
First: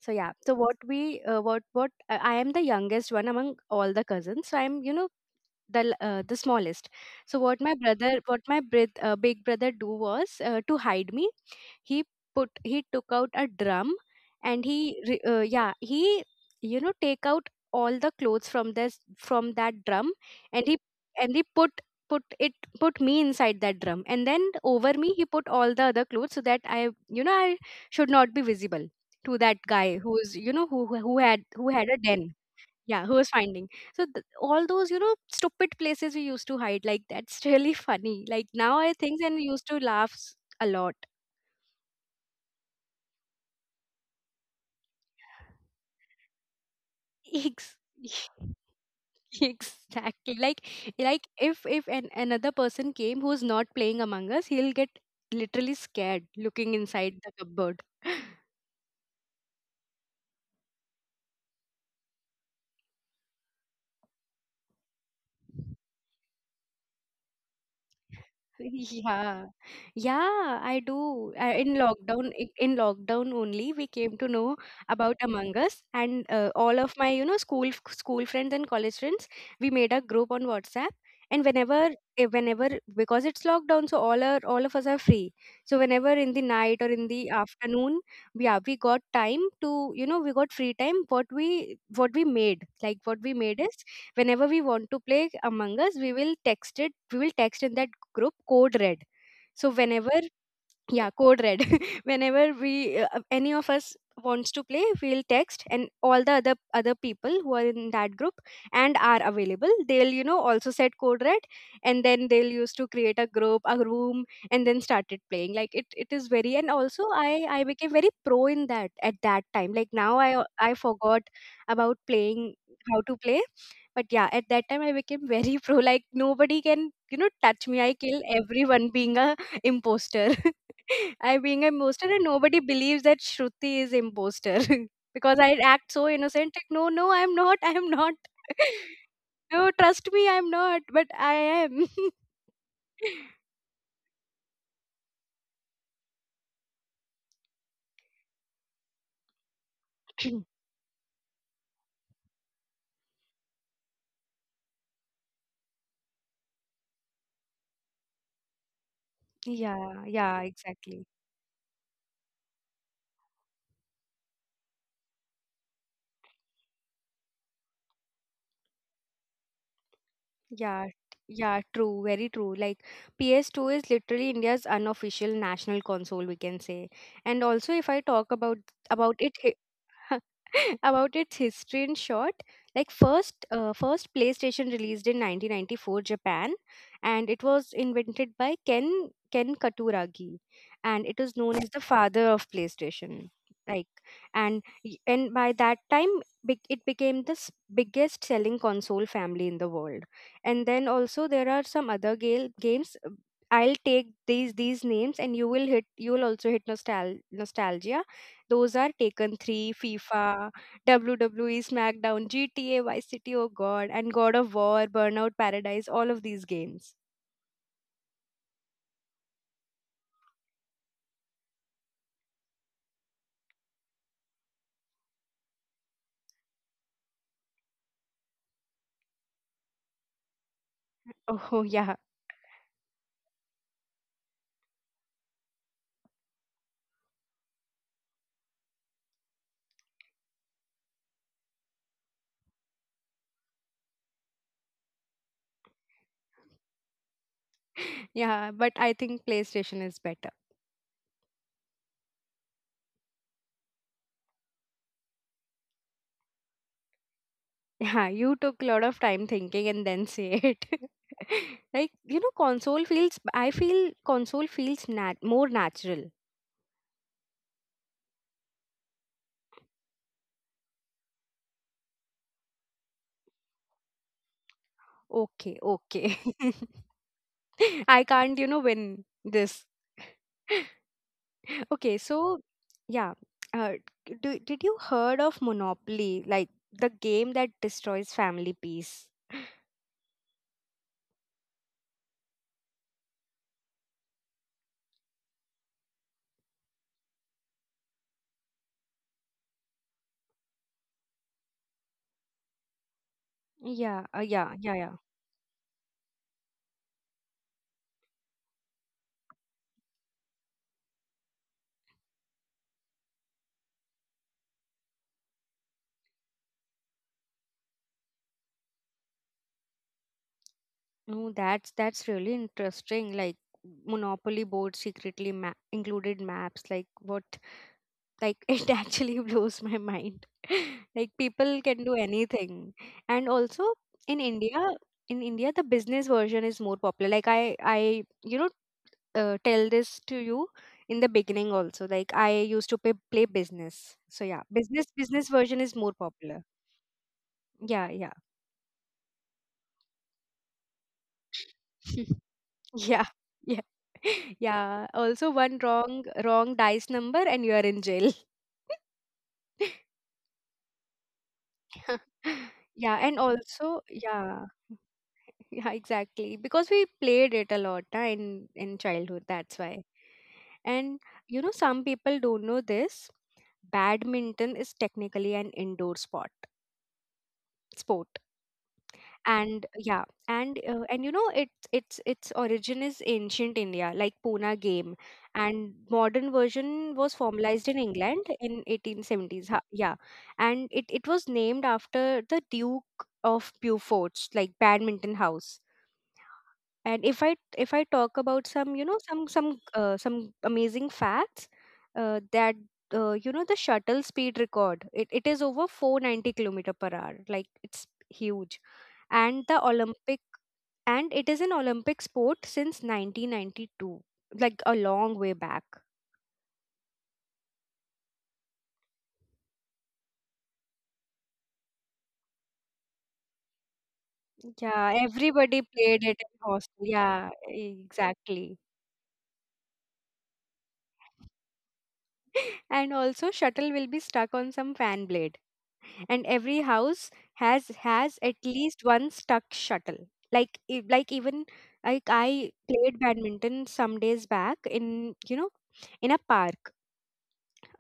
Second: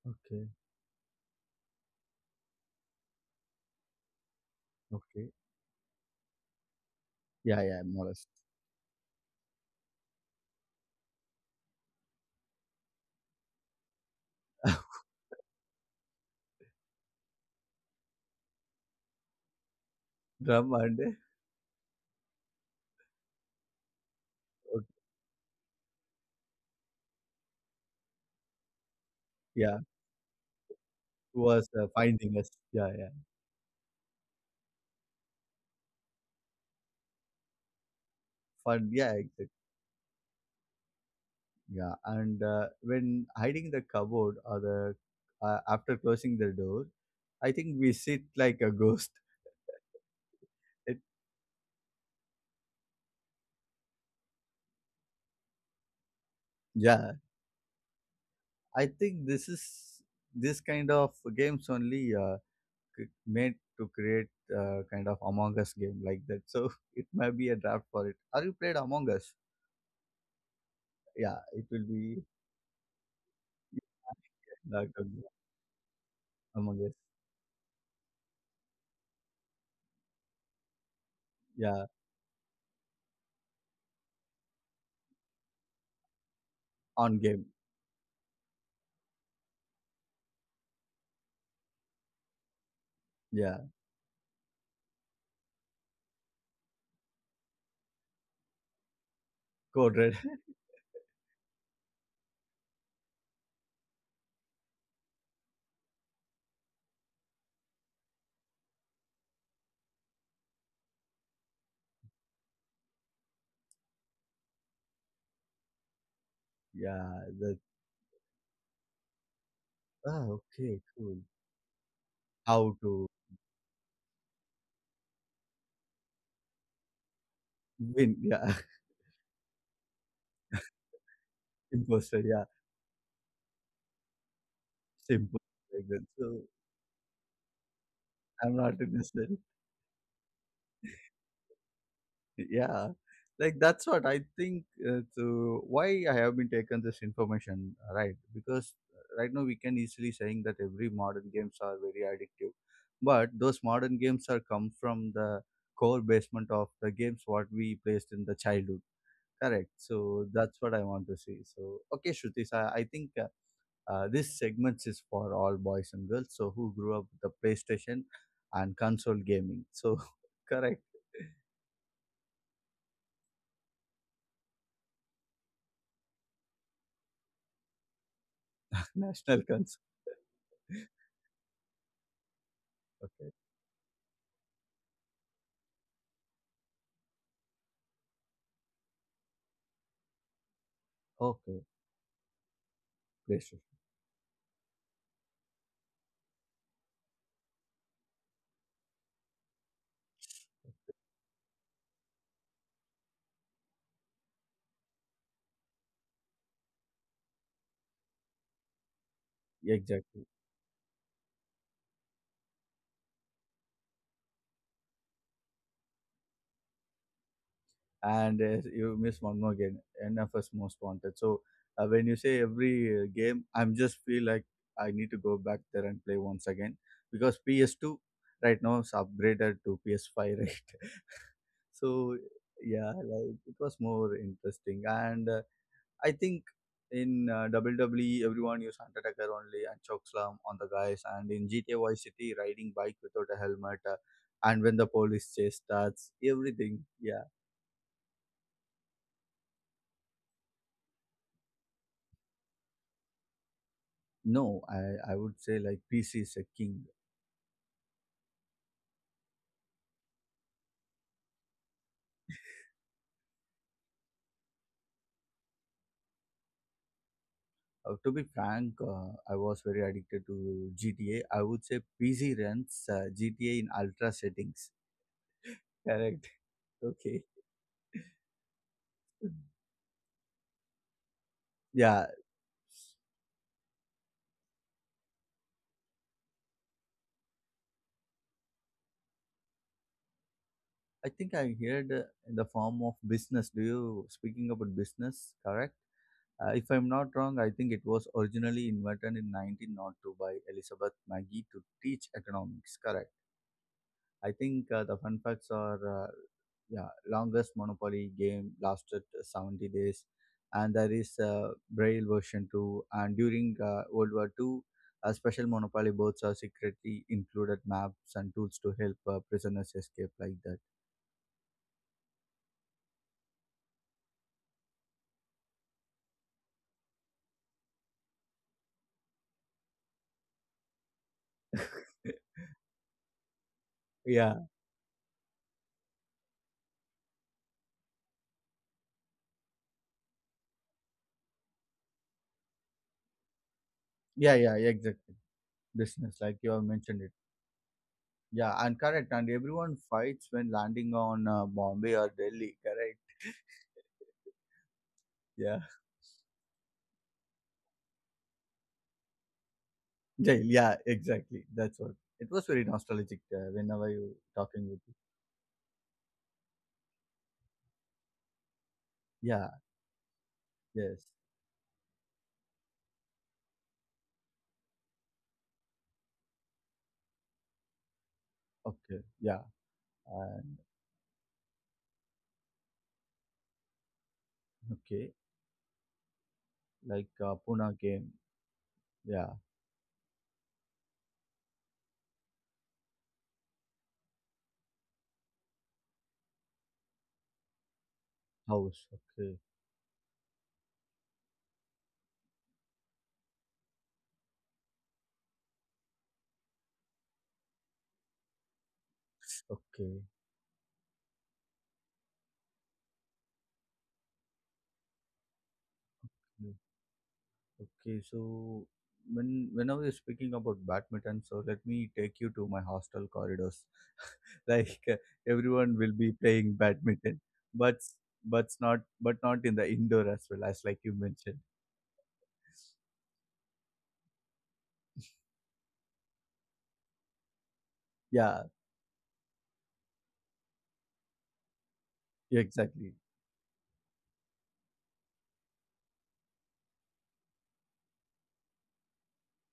[SPEAKER 2] So yeah,
[SPEAKER 1] Okay.
[SPEAKER 2] so what we what I am the youngest one among all the cousins. So I'm, you know,
[SPEAKER 1] Okay.
[SPEAKER 2] the smallest. So
[SPEAKER 1] Yeah,
[SPEAKER 2] what
[SPEAKER 1] yeah.
[SPEAKER 2] my brother
[SPEAKER 1] Molest.
[SPEAKER 2] what my brith- big brother do was to hide me. He put he took out a drum, and he you know, take out all the clothes from this from that drum,
[SPEAKER 1] Drum
[SPEAKER 2] and he
[SPEAKER 1] and
[SPEAKER 2] and he put put it put me inside that drum, and then
[SPEAKER 1] okay.
[SPEAKER 2] over me he put all the other clothes so that I, you know, I should not be visible to that
[SPEAKER 1] Yeah,
[SPEAKER 2] guy who's, you know,
[SPEAKER 1] who was
[SPEAKER 2] who had a
[SPEAKER 1] finding
[SPEAKER 2] den.
[SPEAKER 1] us? Yeah, yeah.
[SPEAKER 2] Yeah, who was finding. So all those, you know, stupid places we used to hide, like, that's *laughs* really funny. Like, now
[SPEAKER 1] Fun.
[SPEAKER 2] I
[SPEAKER 1] Yeah,
[SPEAKER 2] think and
[SPEAKER 1] exactly.
[SPEAKER 2] we used to laugh a lot.
[SPEAKER 1] Yeah, and when hiding the cupboard or the after closing the door, I think
[SPEAKER 2] Ex-
[SPEAKER 1] we sit
[SPEAKER 2] *laughs*
[SPEAKER 1] like a ghost.
[SPEAKER 2] exactly. Like
[SPEAKER 1] *laughs* It,
[SPEAKER 2] like if an, another person came who's not playing Among Us, he'll get literally scared looking
[SPEAKER 1] yeah,
[SPEAKER 2] inside the cupboard. *laughs*
[SPEAKER 1] I think this kind of games only made to create kind of Among Us game like that. So *laughs* it might be a draft for it. Are you played Among
[SPEAKER 2] *laughs*
[SPEAKER 1] Us?
[SPEAKER 2] Yeah. Yeah, I
[SPEAKER 1] Yeah,
[SPEAKER 2] do.
[SPEAKER 1] it
[SPEAKER 2] In
[SPEAKER 1] will be,
[SPEAKER 2] lockdown, in lockdown only,
[SPEAKER 1] yeah,
[SPEAKER 2] we came to know
[SPEAKER 1] like a-
[SPEAKER 2] about Among Us, and
[SPEAKER 1] Among
[SPEAKER 2] all
[SPEAKER 1] Us.
[SPEAKER 2] of my, you know, school friends and college friends, we made a group on WhatsApp. And
[SPEAKER 1] Yeah,
[SPEAKER 2] whenever, eh, whenever, because it's lockdown, so all of us are free. So whenever in the night or in
[SPEAKER 1] on
[SPEAKER 2] the
[SPEAKER 1] game.
[SPEAKER 2] afternoon, we got time to, you know, we got free time. Like, what we
[SPEAKER 1] Yeah,
[SPEAKER 2] made is, whenever we want to play Among Us, we will text it. We will text in that group Code Red. So
[SPEAKER 1] code
[SPEAKER 2] whenever,
[SPEAKER 1] red.
[SPEAKER 2] yeah, Code Red. *laughs* Whenever we, any of us wants to play, we'll text, and all the other people who are in that group and are available, they'll, you know, also set Code Red, and then they'll used to create a room, and then started playing. Like, it is very, and
[SPEAKER 1] *laughs*
[SPEAKER 2] also
[SPEAKER 1] Yeah,
[SPEAKER 2] i
[SPEAKER 1] that.
[SPEAKER 2] i became very pro in that at that time. Like, now
[SPEAKER 1] Ah,
[SPEAKER 2] I
[SPEAKER 1] okay, cool.
[SPEAKER 2] forgot about playing
[SPEAKER 1] How
[SPEAKER 2] how
[SPEAKER 1] to
[SPEAKER 2] to play, but yeah, at that time I became very *laughs* pro. Like, nobody can, you know, touch me. I
[SPEAKER 1] win?
[SPEAKER 2] kill
[SPEAKER 1] Yeah,
[SPEAKER 2] everyone being a imposter. *laughs* *laughs* I being a
[SPEAKER 1] *laughs*
[SPEAKER 2] imposter,
[SPEAKER 1] imposter.
[SPEAKER 2] and
[SPEAKER 1] Yeah,
[SPEAKER 2] nobody believes that Shruti is imposter, *laughs*
[SPEAKER 1] simple
[SPEAKER 2] because I
[SPEAKER 1] like
[SPEAKER 2] act
[SPEAKER 1] that.
[SPEAKER 2] so
[SPEAKER 1] So
[SPEAKER 2] innocent. Like, no, no, I'm not. I'm not.
[SPEAKER 1] I'm not interested.
[SPEAKER 2] *laughs* No, trust me, I'm not. But I am.
[SPEAKER 1] Yeah,
[SPEAKER 2] *laughs*
[SPEAKER 1] like that's what I think, to why I have been taken this information, right, because right now we can easily saying that
[SPEAKER 2] *clears throat*
[SPEAKER 1] every modern games are very addictive. But those modern games are come from the core basement of the games what we placed in the childhood, correct.
[SPEAKER 2] Yeah,
[SPEAKER 1] So
[SPEAKER 2] yeah,
[SPEAKER 1] that's what I want
[SPEAKER 2] exactly.
[SPEAKER 1] to see. So okay, Shrutis, I think this segment is for all boys and girls, so who grew up with the PlayStation and console gaming, so *laughs* correct.
[SPEAKER 2] Yeah, yeah, true, very true. Like, PS2 is literally India's unofficial national console, we can say. And also, if I talk about
[SPEAKER 1] *laughs*
[SPEAKER 2] about it
[SPEAKER 1] National concern.
[SPEAKER 2] *laughs* about its history in short, like,
[SPEAKER 1] Okay.
[SPEAKER 2] first PlayStation released in 1994 Japan, and it was invented by Ken Katuragi, and it is known
[SPEAKER 1] Okay.
[SPEAKER 2] as the father of PlayStation.
[SPEAKER 1] Gracious.
[SPEAKER 2] Like, and y- and by that time, it became the biggest selling console family in the world. And then also there are some other games, I'll take these names and you will also hit nostalgia. Those are Taken
[SPEAKER 1] Exactly.
[SPEAKER 2] 3, FIFA, WWE, SmackDown, GTA, Vice City, oh god, and God of War, Burnout Paradise, all of these games.
[SPEAKER 1] And you miss one more game. NFS Most Wanted. So when you say every game, I'm just feel like I need to go back there and play once again because PS2 right now is upgraded to PS5, right? *laughs* So yeah, like it
[SPEAKER 2] Oh, *laughs*
[SPEAKER 1] was
[SPEAKER 2] yeah.
[SPEAKER 1] more interesting. And I think in WWE, everyone used Hunt Attacker only and Chokeslam on the guys, and in GTA Vice City, riding bike without a helmet, and when the police chase starts, everything. Yeah,
[SPEAKER 2] Yeah, but I think PlayStation is better. *laughs*
[SPEAKER 1] no, I would say like PC is a king.
[SPEAKER 2] Yeah, you took a lot of time thinking and then say it. *laughs* Like, you know, console feels nat
[SPEAKER 1] To be
[SPEAKER 2] more
[SPEAKER 1] frank,
[SPEAKER 2] natural.
[SPEAKER 1] I was very addicted to GTA. I would say PC runs GTA in ultra settings. Correct. *laughs* Okay.
[SPEAKER 2] Okay, okay. *laughs* I can't, you know, win
[SPEAKER 1] Yeah,
[SPEAKER 2] this. *laughs* Okay, so yeah, uh, did you heard of Monopoly, like the game that destroys family
[SPEAKER 1] I
[SPEAKER 2] peace?
[SPEAKER 1] think I heard, in the form of business. Do you speaking about business? Correct. If I'm not wrong, I think it was originally invented in 1902 by Elizabeth Maggie to teach economics. Correct. I think the fun facts are,
[SPEAKER 2] Yeah, yeah.
[SPEAKER 1] yeah, longest Monopoly game lasted 70 days, and there is a Braille version too. And during World War II, special Monopoly boats are secretly included maps and tools to help prisoners escape like that.
[SPEAKER 2] No, that's really interesting. Like, Monopoly board secretly ma included maps. Like, what? Like, *laughs* it actually blows my mind. *laughs* Like, people can do anything. And
[SPEAKER 1] Yeah,
[SPEAKER 2] also in India, in India, the business version is more popular. Like, you know, tell this to you in the beginning also. Like, I used to play
[SPEAKER 1] yeah, yeah, yeah,
[SPEAKER 2] business.
[SPEAKER 1] exactly.
[SPEAKER 2] So yeah,
[SPEAKER 1] Business,
[SPEAKER 2] business
[SPEAKER 1] like you
[SPEAKER 2] version
[SPEAKER 1] have
[SPEAKER 2] is more
[SPEAKER 1] mentioned it.
[SPEAKER 2] popular.
[SPEAKER 1] Yeah, and
[SPEAKER 2] Yeah,
[SPEAKER 1] correct.
[SPEAKER 2] yeah.
[SPEAKER 1] And everyone fights when landing on Bombay or Delhi, correct?
[SPEAKER 2] *laughs*
[SPEAKER 1] *laughs*
[SPEAKER 2] Yeah. Yeah. *laughs*
[SPEAKER 1] Yeah.
[SPEAKER 2] Yeah. Also, one wrong dice number and you are in jail.
[SPEAKER 1] Jail, yeah, exactly. That's what. It was very nostalgic,
[SPEAKER 2] *laughs*
[SPEAKER 1] whenever
[SPEAKER 2] Yeah,
[SPEAKER 1] you
[SPEAKER 2] and
[SPEAKER 1] talking with you.
[SPEAKER 2] also yeah. Yeah, exactly. Because we played it a lot na,
[SPEAKER 1] Yeah,
[SPEAKER 2] in childhood, that's why.
[SPEAKER 1] yes.
[SPEAKER 2] And you know, some people don't know this. Badminton is technically an indoor sport
[SPEAKER 1] Okay,
[SPEAKER 2] sport.
[SPEAKER 1] yeah. And
[SPEAKER 2] And yeah, and you know, it its origin is ancient India,
[SPEAKER 1] okay,
[SPEAKER 2] like pona game, and
[SPEAKER 1] like
[SPEAKER 2] modern
[SPEAKER 1] Pune
[SPEAKER 2] version
[SPEAKER 1] game.
[SPEAKER 2] was formalized in
[SPEAKER 1] Yeah,
[SPEAKER 2] England in 1870s. Yeah. And it was named after the Duke of Beaufort's, like Badminton House. And if i
[SPEAKER 1] house.
[SPEAKER 2] if i
[SPEAKER 1] Okay,
[SPEAKER 2] talk about some, you know, some amazing facts, that you know, the shuttle speed record, it is over 490 kilometer per hour. Like, it's huge.
[SPEAKER 1] okay.
[SPEAKER 2] And the olympic and it is an Olympic sport since 1992, like a long
[SPEAKER 1] Yeah.
[SPEAKER 2] way back.
[SPEAKER 1] Okay, so when I was speaking about badminton, so let me take you to my hostel corridors. *laughs* Like everyone will be
[SPEAKER 2] Yeah,
[SPEAKER 1] playing
[SPEAKER 2] everybody
[SPEAKER 1] badminton,
[SPEAKER 2] played it
[SPEAKER 1] but
[SPEAKER 2] in hostel.
[SPEAKER 1] but not
[SPEAKER 2] Yeah,
[SPEAKER 1] but not in the indoor
[SPEAKER 2] exactly.
[SPEAKER 1] as well as like you mentioned.
[SPEAKER 2] And also, shuttle will be stuck on some fan blade, and
[SPEAKER 1] Yeah,
[SPEAKER 2] every house has at least one stuck shuttle.
[SPEAKER 1] yeah,
[SPEAKER 2] Like, e-
[SPEAKER 1] exactly.
[SPEAKER 2] like even like I played badminton some days back in, you know, in a park,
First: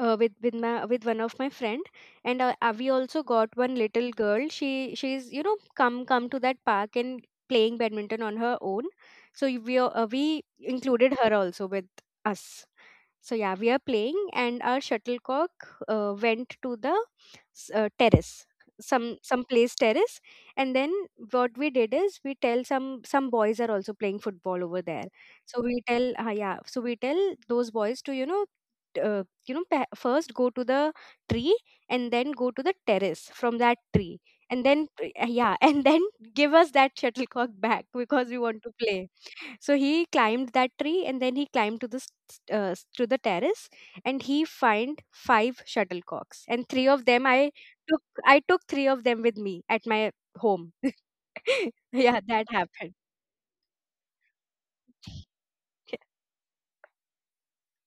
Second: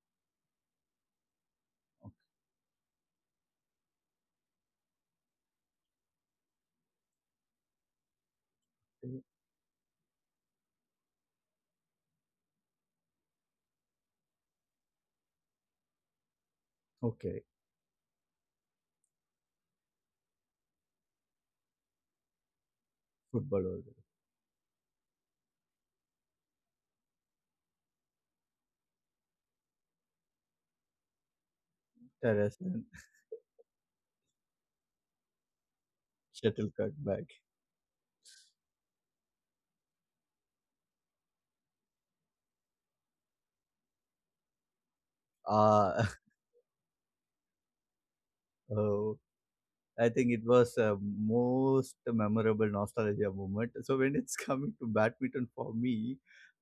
[SPEAKER 2] with one of my friend, and, we also got one little girl. She's you know, come to that park and playing badminton on her own, so we,
[SPEAKER 1] Okay,
[SPEAKER 2] we included her also with us. So yeah, we are playing, and our shuttlecock went to the terrace,
[SPEAKER 1] okay.
[SPEAKER 2] some place terrace, and then what we did is, we tell some boys are also playing football over there.
[SPEAKER 1] Football over there.
[SPEAKER 2] So we tell, we tell those boys to first go to the tree and then go to the terrace from that
[SPEAKER 1] Terrace and
[SPEAKER 2] tree,
[SPEAKER 1] *laughs*
[SPEAKER 2] and then yeah, *laughs* and then give us that shuttlecock back
[SPEAKER 1] shuttlecock
[SPEAKER 2] because we
[SPEAKER 1] back.
[SPEAKER 2] want to play. So he climbed that tree and then he climbed to the terrace and he find 5 shuttlecocks, and 3 of them
[SPEAKER 1] Ah,
[SPEAKER 2] I took 3 of them with me at
[SPEAKER 1] *laughs*
[SPEAKER 2] my
[SPEAKER 1] oh.
[SPEAKER 2] home.
[SPEAKER 1] I think it
[SPEAKER 2] *laughs*
[SPEAKER 1] was
[SPEAKER 2] Yeah,
[SPEAKER 1] a
[SPEAKER 2] that happened.
[SPEAKER 1] most memorable nostalgia moment. So when it's *laughs* coming to badminton for me,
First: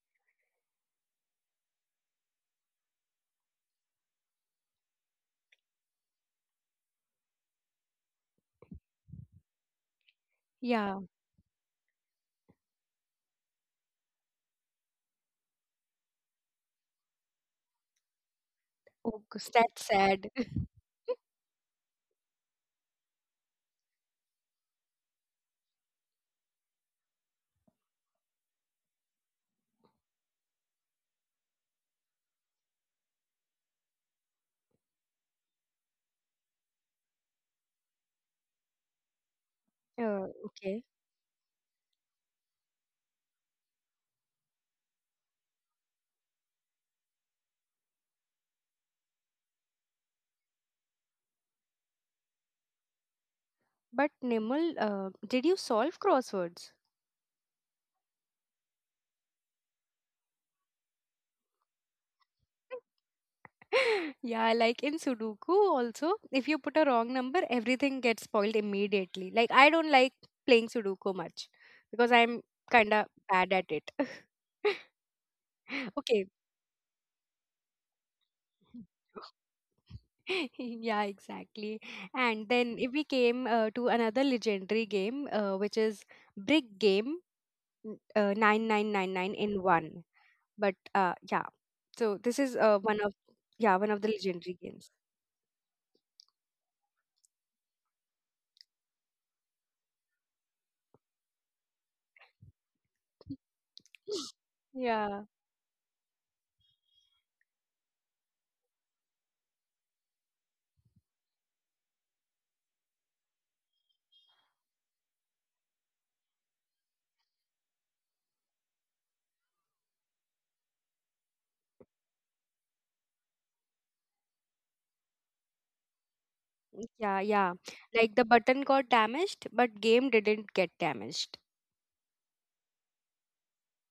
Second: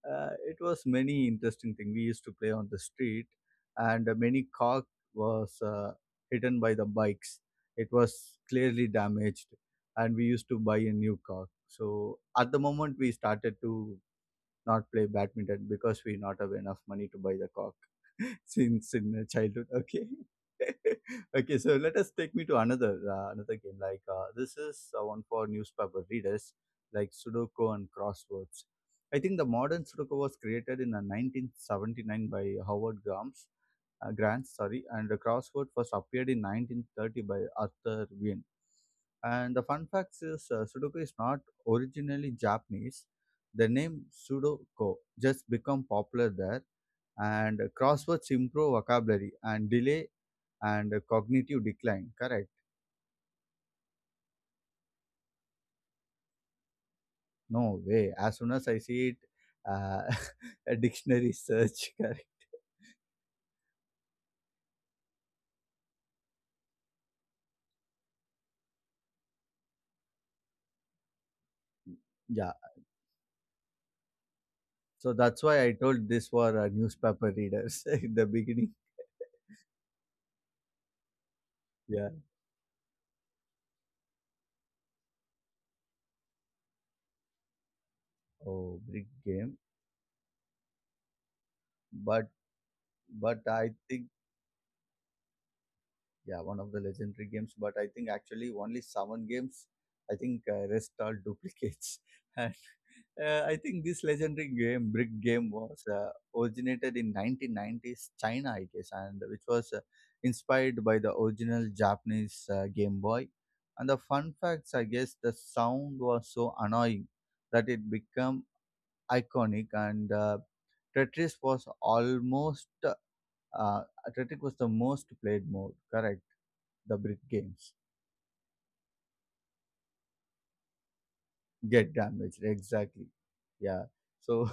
[SPEAKER 1] it was many interesting thing. We used to play on the street, and many cock was hidden by the bikes. It was clearly damaged, and we used to buy a
[SPEAKER 2] Yeah,
[SPEAKER 1] new cock. So at the moment we started to not play badminton because we not have enough money to buy the cock *laughs* since in
[SPEAKER 2] oh, gosh,
[SPEAKER 1] childhood.
[SPEAKER 2] that's
[SPEAKER 1] Okay.
[SPEAKER 2] sad. *laughs*
[SPEAKER 1] *laughs* Okay, so let us take me to another game. Like this is one for newspaper readers, like Sudoku and crosswords. I think the modern Sudoku was created in 1979 by Howard Gams, grants, sorry, and Crossword first appeared in 1930 by Arthur Wien. And the fun fact is,
[SPEAKER 2] Uh,
[SPEAKER 1] Sudoku
[SPEAKER 2] okay.
[SPEAKER 1] is not originally Japanese. The name Sudoku just become popular there, and crosswords improve vocabulary and delay and cognitive decline. Correct?
[SPEAKER 2] But Nimble, did you solve crosswords?
[SPEAKER 1] No way. As soon as I see it, uh, *laughs* a dictionary search. *laughs* Correct?
[SPEAKER 2] *laughs* Yeah, like in Sudoku also, if you put a wrong number, everything gets spoiled immediately. Like I don't like playing Sudoku much
[SPEAKER 1] Yeah.
[SPEAKER 2] because I'm kind of bad at it.
[SPEAKER 1] So that's why I told this
[SPEAKER 2] *laughs*
[SPEAKER 1] for
[SPEAKER 2] Okay.
[SPEAKER 1] newspaper readers *laughs* in the beginning.
[SPEAKER 2] *laughs* Yeah,
[SPEAKER 1] Yeah.
[SPEAKER 2] exactly. And then if we came to another legendary game, which is Brick Game
[SPEAKER 1] Oh, big game.
[SPEAKER 2] 9999 in one. But yeah,
[SPEAKER 1] But
[SPEAKER 2] so this is
[SPEAKER 1] but
[SPEAKER 2] one
[SPEAKER 1] I
[SPEAKER 2] of
[SPEAKER 1] think,
[SPEAKER 2] Yeah, one of the legendary games.
[SPEAKER 1] yeah, one of the legendary games. But I think actually only seven games. I think rest are duplicates. *laughs* And I think this legendary game,
[SPEAKER 2] *gasps*
[SPEAKER 1] brick game, was
[SPEAKER 2] Yeah,
[SPEAKER 1] originated in 1990s China, I guess, and which was inspired by the original Japanese Game Boy. And the fun facts, I guess, the sound was so annoying that it became iconic, and Tetris was almost, Uh, Athletic was the most played mode, correct? The brick games
[SPEAKER 2] yeah, yeah. Like the button got damaged, but game didn't get
[SPEAKER 1] get
[SPEAKER 2] damaged.
[SPEAKER 1] damaged, exactly. Yeah. So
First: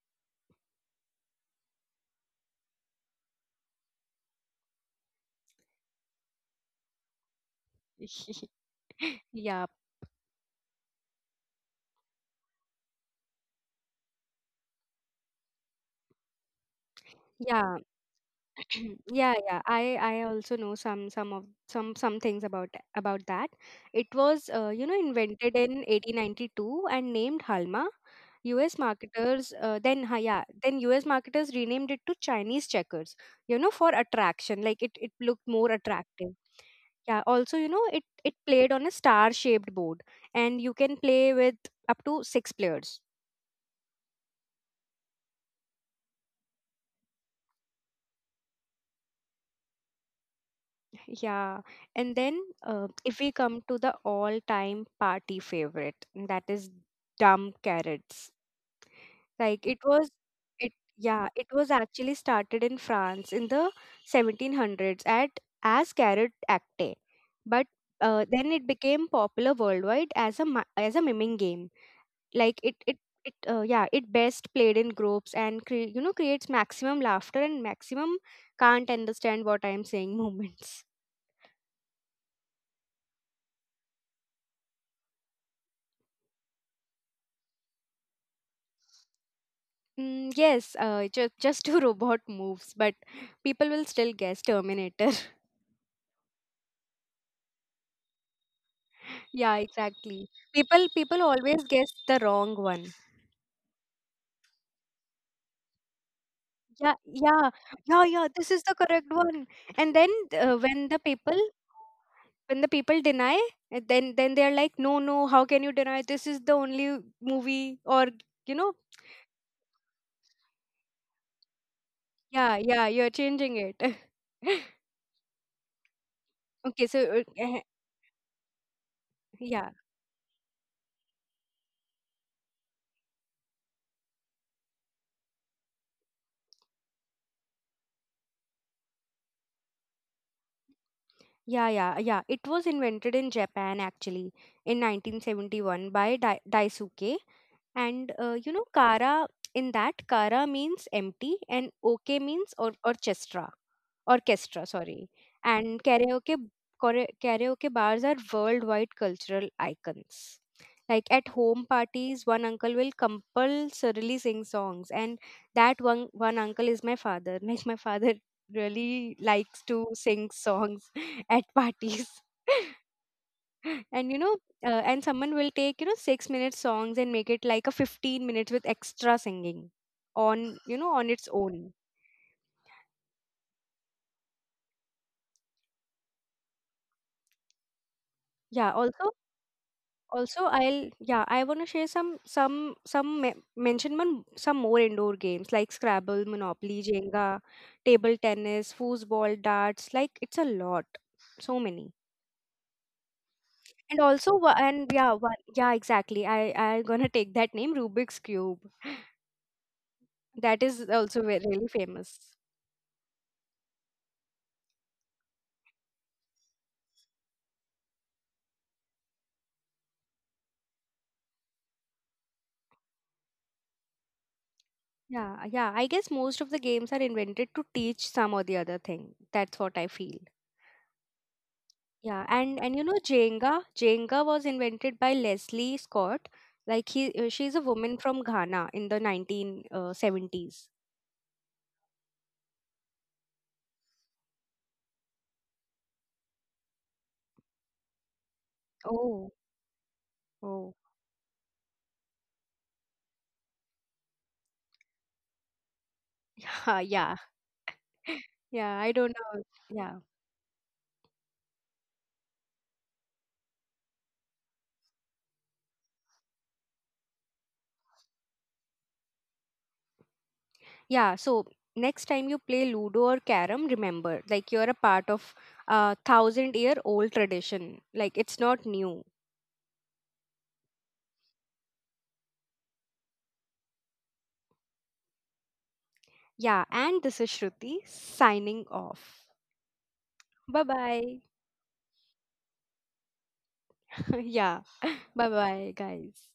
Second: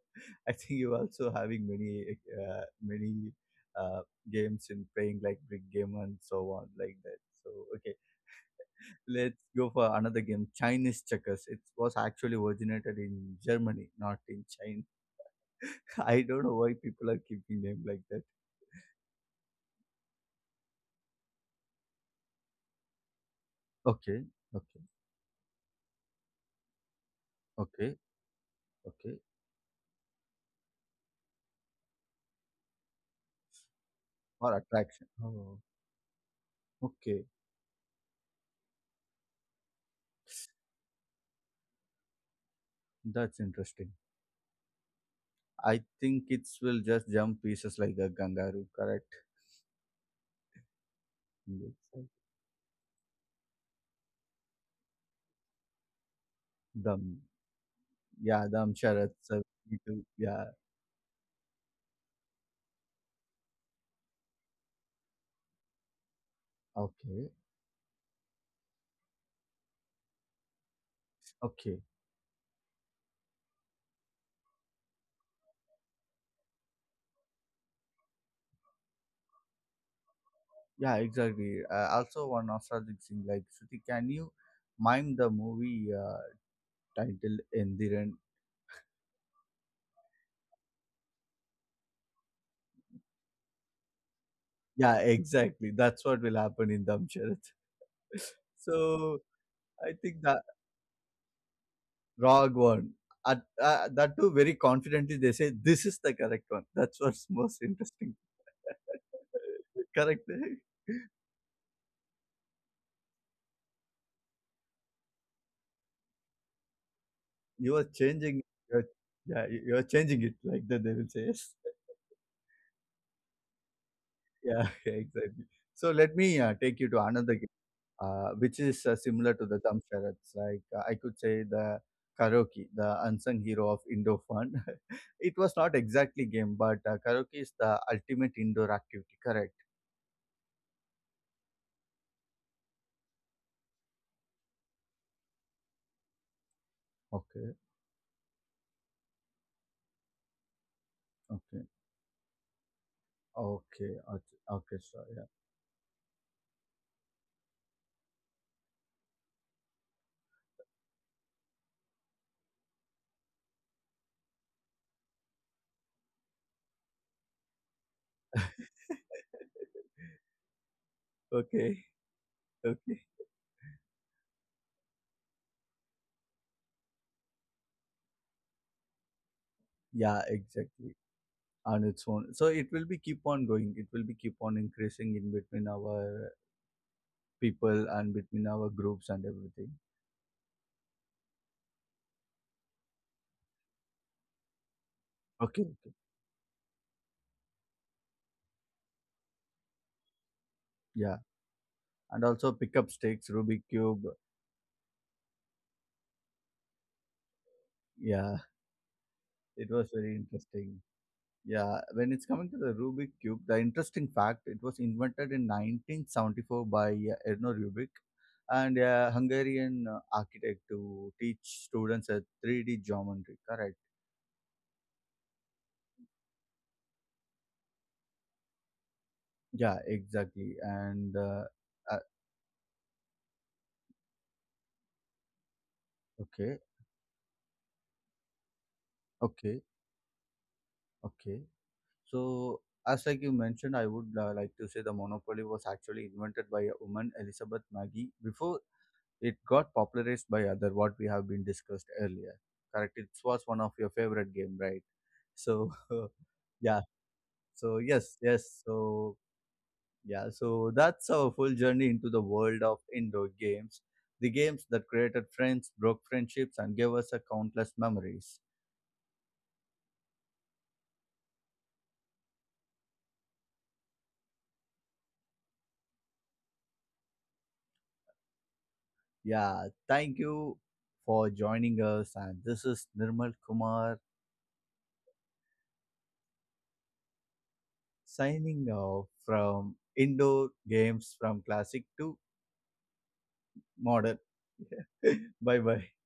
[SPEAKER 1] *laughs* I think you also having many uh, games in playing like brick game and so on like that. So okay,
[SPEAKER 2] *laughs*
[SPEAKER 1] let's
[SPEAKER 2] Yeah,
[SPEAKER 1] go for another game. Chinese checkers. It was actually originated in Germany, not in China. *laughs* I don't know why people are keeping
[SPEAKER 2] yeah.
[SPEAKER 1] them like that.
[SPEAKER 2] *clears throat* Yeah, yeah. I also know some of some things about that. It
[SPEAKER 1] Okay,
[SPEAKER 2] was,
[SPEAKER 1] okay,
[SPEAKER 2] invented in 1892 and named Halma.
[SPEAKER 1] okay,
[SPEAKER 2] U.S.
[SPEAKER 1] okay.
[SPEAKER 2] marketers uh, then ha- yeah then U.S. marketers renamed it to Chinese checkers, for attraction,
[SPEAKER 1] For
[SPEAKER 2] like it
[SPEAKER 1] attraction.
[SPEAKER 2] looked more
[SPEAKER 1] Oh,
[SPEAKER 2] attractive. Yeah.
[SPEAKER 1] okay.
[SPEAKER 2] Also, it played on a star shaped board, and you can play with up to 6 players.
[SPEAKER 1] That's interesting. I think kids will just jump pieces like a kangaroo, correct?
[SPEAKER 2] Yeah, and
[SPEAKER 1] Yes.
[SPEAKER 2] then if we come to the all-time party favorite, and that is dumb
[SPEAKER 1] Dam,
[SPEAKER 2] carrots.
[SPEAKER 1] yeah, dam
[SPEAKER 2] Like
[SPEAKER 1] charat.
[SPEAKER 2] it
[SPEAKER 1] So
[SPEAKER 2] was,
[SPEAKER 1] yeah,
[SPEAKER 2] it was actually started in France in the 1700s at as carrot acte, but
[SPEAKER 1] okay,
[SPEAKER 2] then it became popular worldwide as as a miming game.
[SPEAKER 1] okay,
[SPEAKER 2] Like it it it best played in groups and creates maximum laughter and maximum can't understand what I'm saying *laughs* moments.
[SPEAKER 1] yeah, exactly. Also, one nostalgic thing like Shruti, can you mime the movie title Endiran?
[SPEAKER 2] Yes, just two *laughs* robot moves, but people will still guess Terminator. *laughs*
[SPEAKER 1] Yeah, exactly. That's what will happen in Dam Charat. *laughs*
[SPEAKER 2] Yeah,
[SPEAKER 1] So
[SPEAKER 2] exactly.
[SPEAKER 1] I
[SPEAKER 2] People
[SPEAKER 1] think that
[SPEAKER 2] people always guess the wrong one.
[SPEAKER 1] wrong one. At, that too, very confidently, they say this is the
[SPEAKER 2] Yeah,
[SPEAKER 1] correct one.
[SPEAKER 2] yeah,
[SPEAKER 1] That's what's *laughs* most
[SPEAKER 2] yeah. This is the
[SPEAKER 1] interesting.
[SPEAKER 2] correct one. And then when
[SPEAKER 1] Correct. *laughs*
[SPEAKER 2] the people deny, then they are like, no, no. How can you deny? This is the only movie, or
[SPEAKER 1] You are
[SPEAKER 2] you know,
[SPEAKER 1] changing. You're, yeah, you are changing it like that. They will say yes.
[SPEAKER 2] yeah,
[SPEAKER 1] *laughs*
[SPEAKER 2] yeah. you're changing it. *laughs*
[SPEAKER 1] Yeah, *laughs* exactly. So let
[SPEAKER 2] okay,
[SPEAKER 1] me
[SPEAKER 2] so uh,
[SPEAKER 1] take you to
[SPEAKER 2] eh,
[SPEAKER 1] another game, which is
[SPEAKER 2] yeah.
[SPEAKER 1] similar to the thumb. Like I could say the karaoke, the unsung hero of Indo fun. *laughs* It was not exactly game, but karaoke is the ultimate indoor activity. Correct.
[SPEAKER 2] Yeah, yeah, yeah. It was invented in Japan actually in 1971 by Daisuke,
[SPEAKER 1] Okay.
[SPEAKER 2] and kara, in that kara means empty and
[SPEAKER 1] Okay.
[SPEAKER 2] okay means or orchestra,
[SPEAKER 1] Okay. Okay.
[SPEAKER 2] sorry.
[SPEAKER 1] Okay. So yeah. *laughs*
[SPEAKER 2] And karaoke bars are worldwide cultural icons. Like at home parties one uncle will compulsorily sing songs, and that one uncle is my father. *laughs* Like my father really likes to sing songs *laughs* at parties.
[SPEAKER 1] Okay.
[SPEAKER 2] *laughs*
[SPEAKER 1] Okay.
[SPEAKER 2] And and someone will take, 6-minute songs and make it like a 15 minutes with extra singing on,
[SPEAKER 1] Yeah.
[SPEAKER 2] on its
[SPEAKER 1] Exactly.
[SPEAKER 2] own.
[SPEAKER 1] On its own. So it will be keep on going. It will be keep on increasing in between our people and
[SPEAKER 2] Yeah,
[SPEAKER 1] between our
[SPEAKER 2] also,
[SPEAKER 1] groups and everything.
[SPEAKER 2] I want to share, mention, one some more indoor games like
[SPEAKER 1] Okay.
[SPEAKER 2] Scrabble,
[SPEAKER 1] Okay.
[SPEAKER 2] Monopoly, Jenga, table tennis, foosball, darts. Like it's a lot, so
[SPEAKER 1] Yeah.
[SPEAKER 2] many.
[SPEAKER 1] And also pick up sticks,
[SPEAKER 2] And
[SPEAKER 1] Rubik
[SPEAKER 2] also, wha-
[SPEAKER 1] Cube.
[SPEAKER 2] and yeah one, yeah exactly I I'm gonna *laughs* take that name, Rubik's Cube.
[SPEAKER 1] Yeah. It
[SPEAKER 2] That
[SPEAKER 1] was
[SPEAKER 2] is
[SPEAKER 1] very
[SPEAKER 2] also very,
[SPEAKER 1] interesting.
[SPEAKER 2] really famous.
[SPEAKER 1] Yeah. When it's coming to the Rubik Cube, the interesting fact, it was invented in 1974 by Erno Rubik and a Hungarian architect to teach students a 3D geometry. Correct.
[SPEAKER 2] Yeah, yeah. I guess most of the games are invented to teach some or the other thing. That's what I feel.
[SPEAKER 1] Yeah, exactly. And
[SPEAKER 2] Yeah, and
[SPEAKER 1] uh,
[SPEAKER 2] and you know Jenga, Jenga was invented by Leslie Scott. Like
[SPEAKER 1] okay.
[SPEAKER 2] she's a woman from Ghana in the
[SPEAKER 1] Okay.
[SPEAKER 2] 1970s.
[SPEAKER 1] Okay. So, as like you mentioned, I would like to say the Monopoly was actually invented by a woman, Elizabeth Maggie, before it
[SPEAKER 2] Oh,
[SPEAKER 1] got popularized by other
[SPEAKER 2] oh.
[SPEAKER 1] what we have been discussed earlier. Correct. It was one of your favorite game, right? So, *laughs* yeah.
[SPEAKER 2] *laughs* Yeah, yeah.
[SPEAKER 1] So yes, yes.
[SPEAKER 2] Yeah, I
[SPEAKER 1] So
[SPEAKER 2] don't know. Yeah.
[SPEAKER 1] yeah. So that's our full journey into the world of indoor games, the games that created friends, broke friendships, and gave us a countless memories.
[SPEAKER 2] Yeah, so next time you play Ludo or Carom, remember, like you're a part of a 1,000 year old tradition. Like it's not new.
[SPEAKER 1] Yeah, thank you for joining us. And this is Nirmal Kumar
[SPEAKER 2] Yeah, and this is Shruti signing
[SPEAKER 1] signing off
[SPEAKER 2] off.
[SPEAKER 1] from
[SPEAKER 2] Bye
[SPEAKER 1] indoor
[SPEAKER 2] bye.
[SPEAKER 1] games from classic to
[SPEAKER 2] *laughs*
[SPEAKER 1] modern.
[SPEAKER 2] Yeah, bye
[SPEAKER 1] *laughs*
[SPEAKER 2] bye,
[SPEAKER 1] Bye bye.
[SPEAKER 2] guys.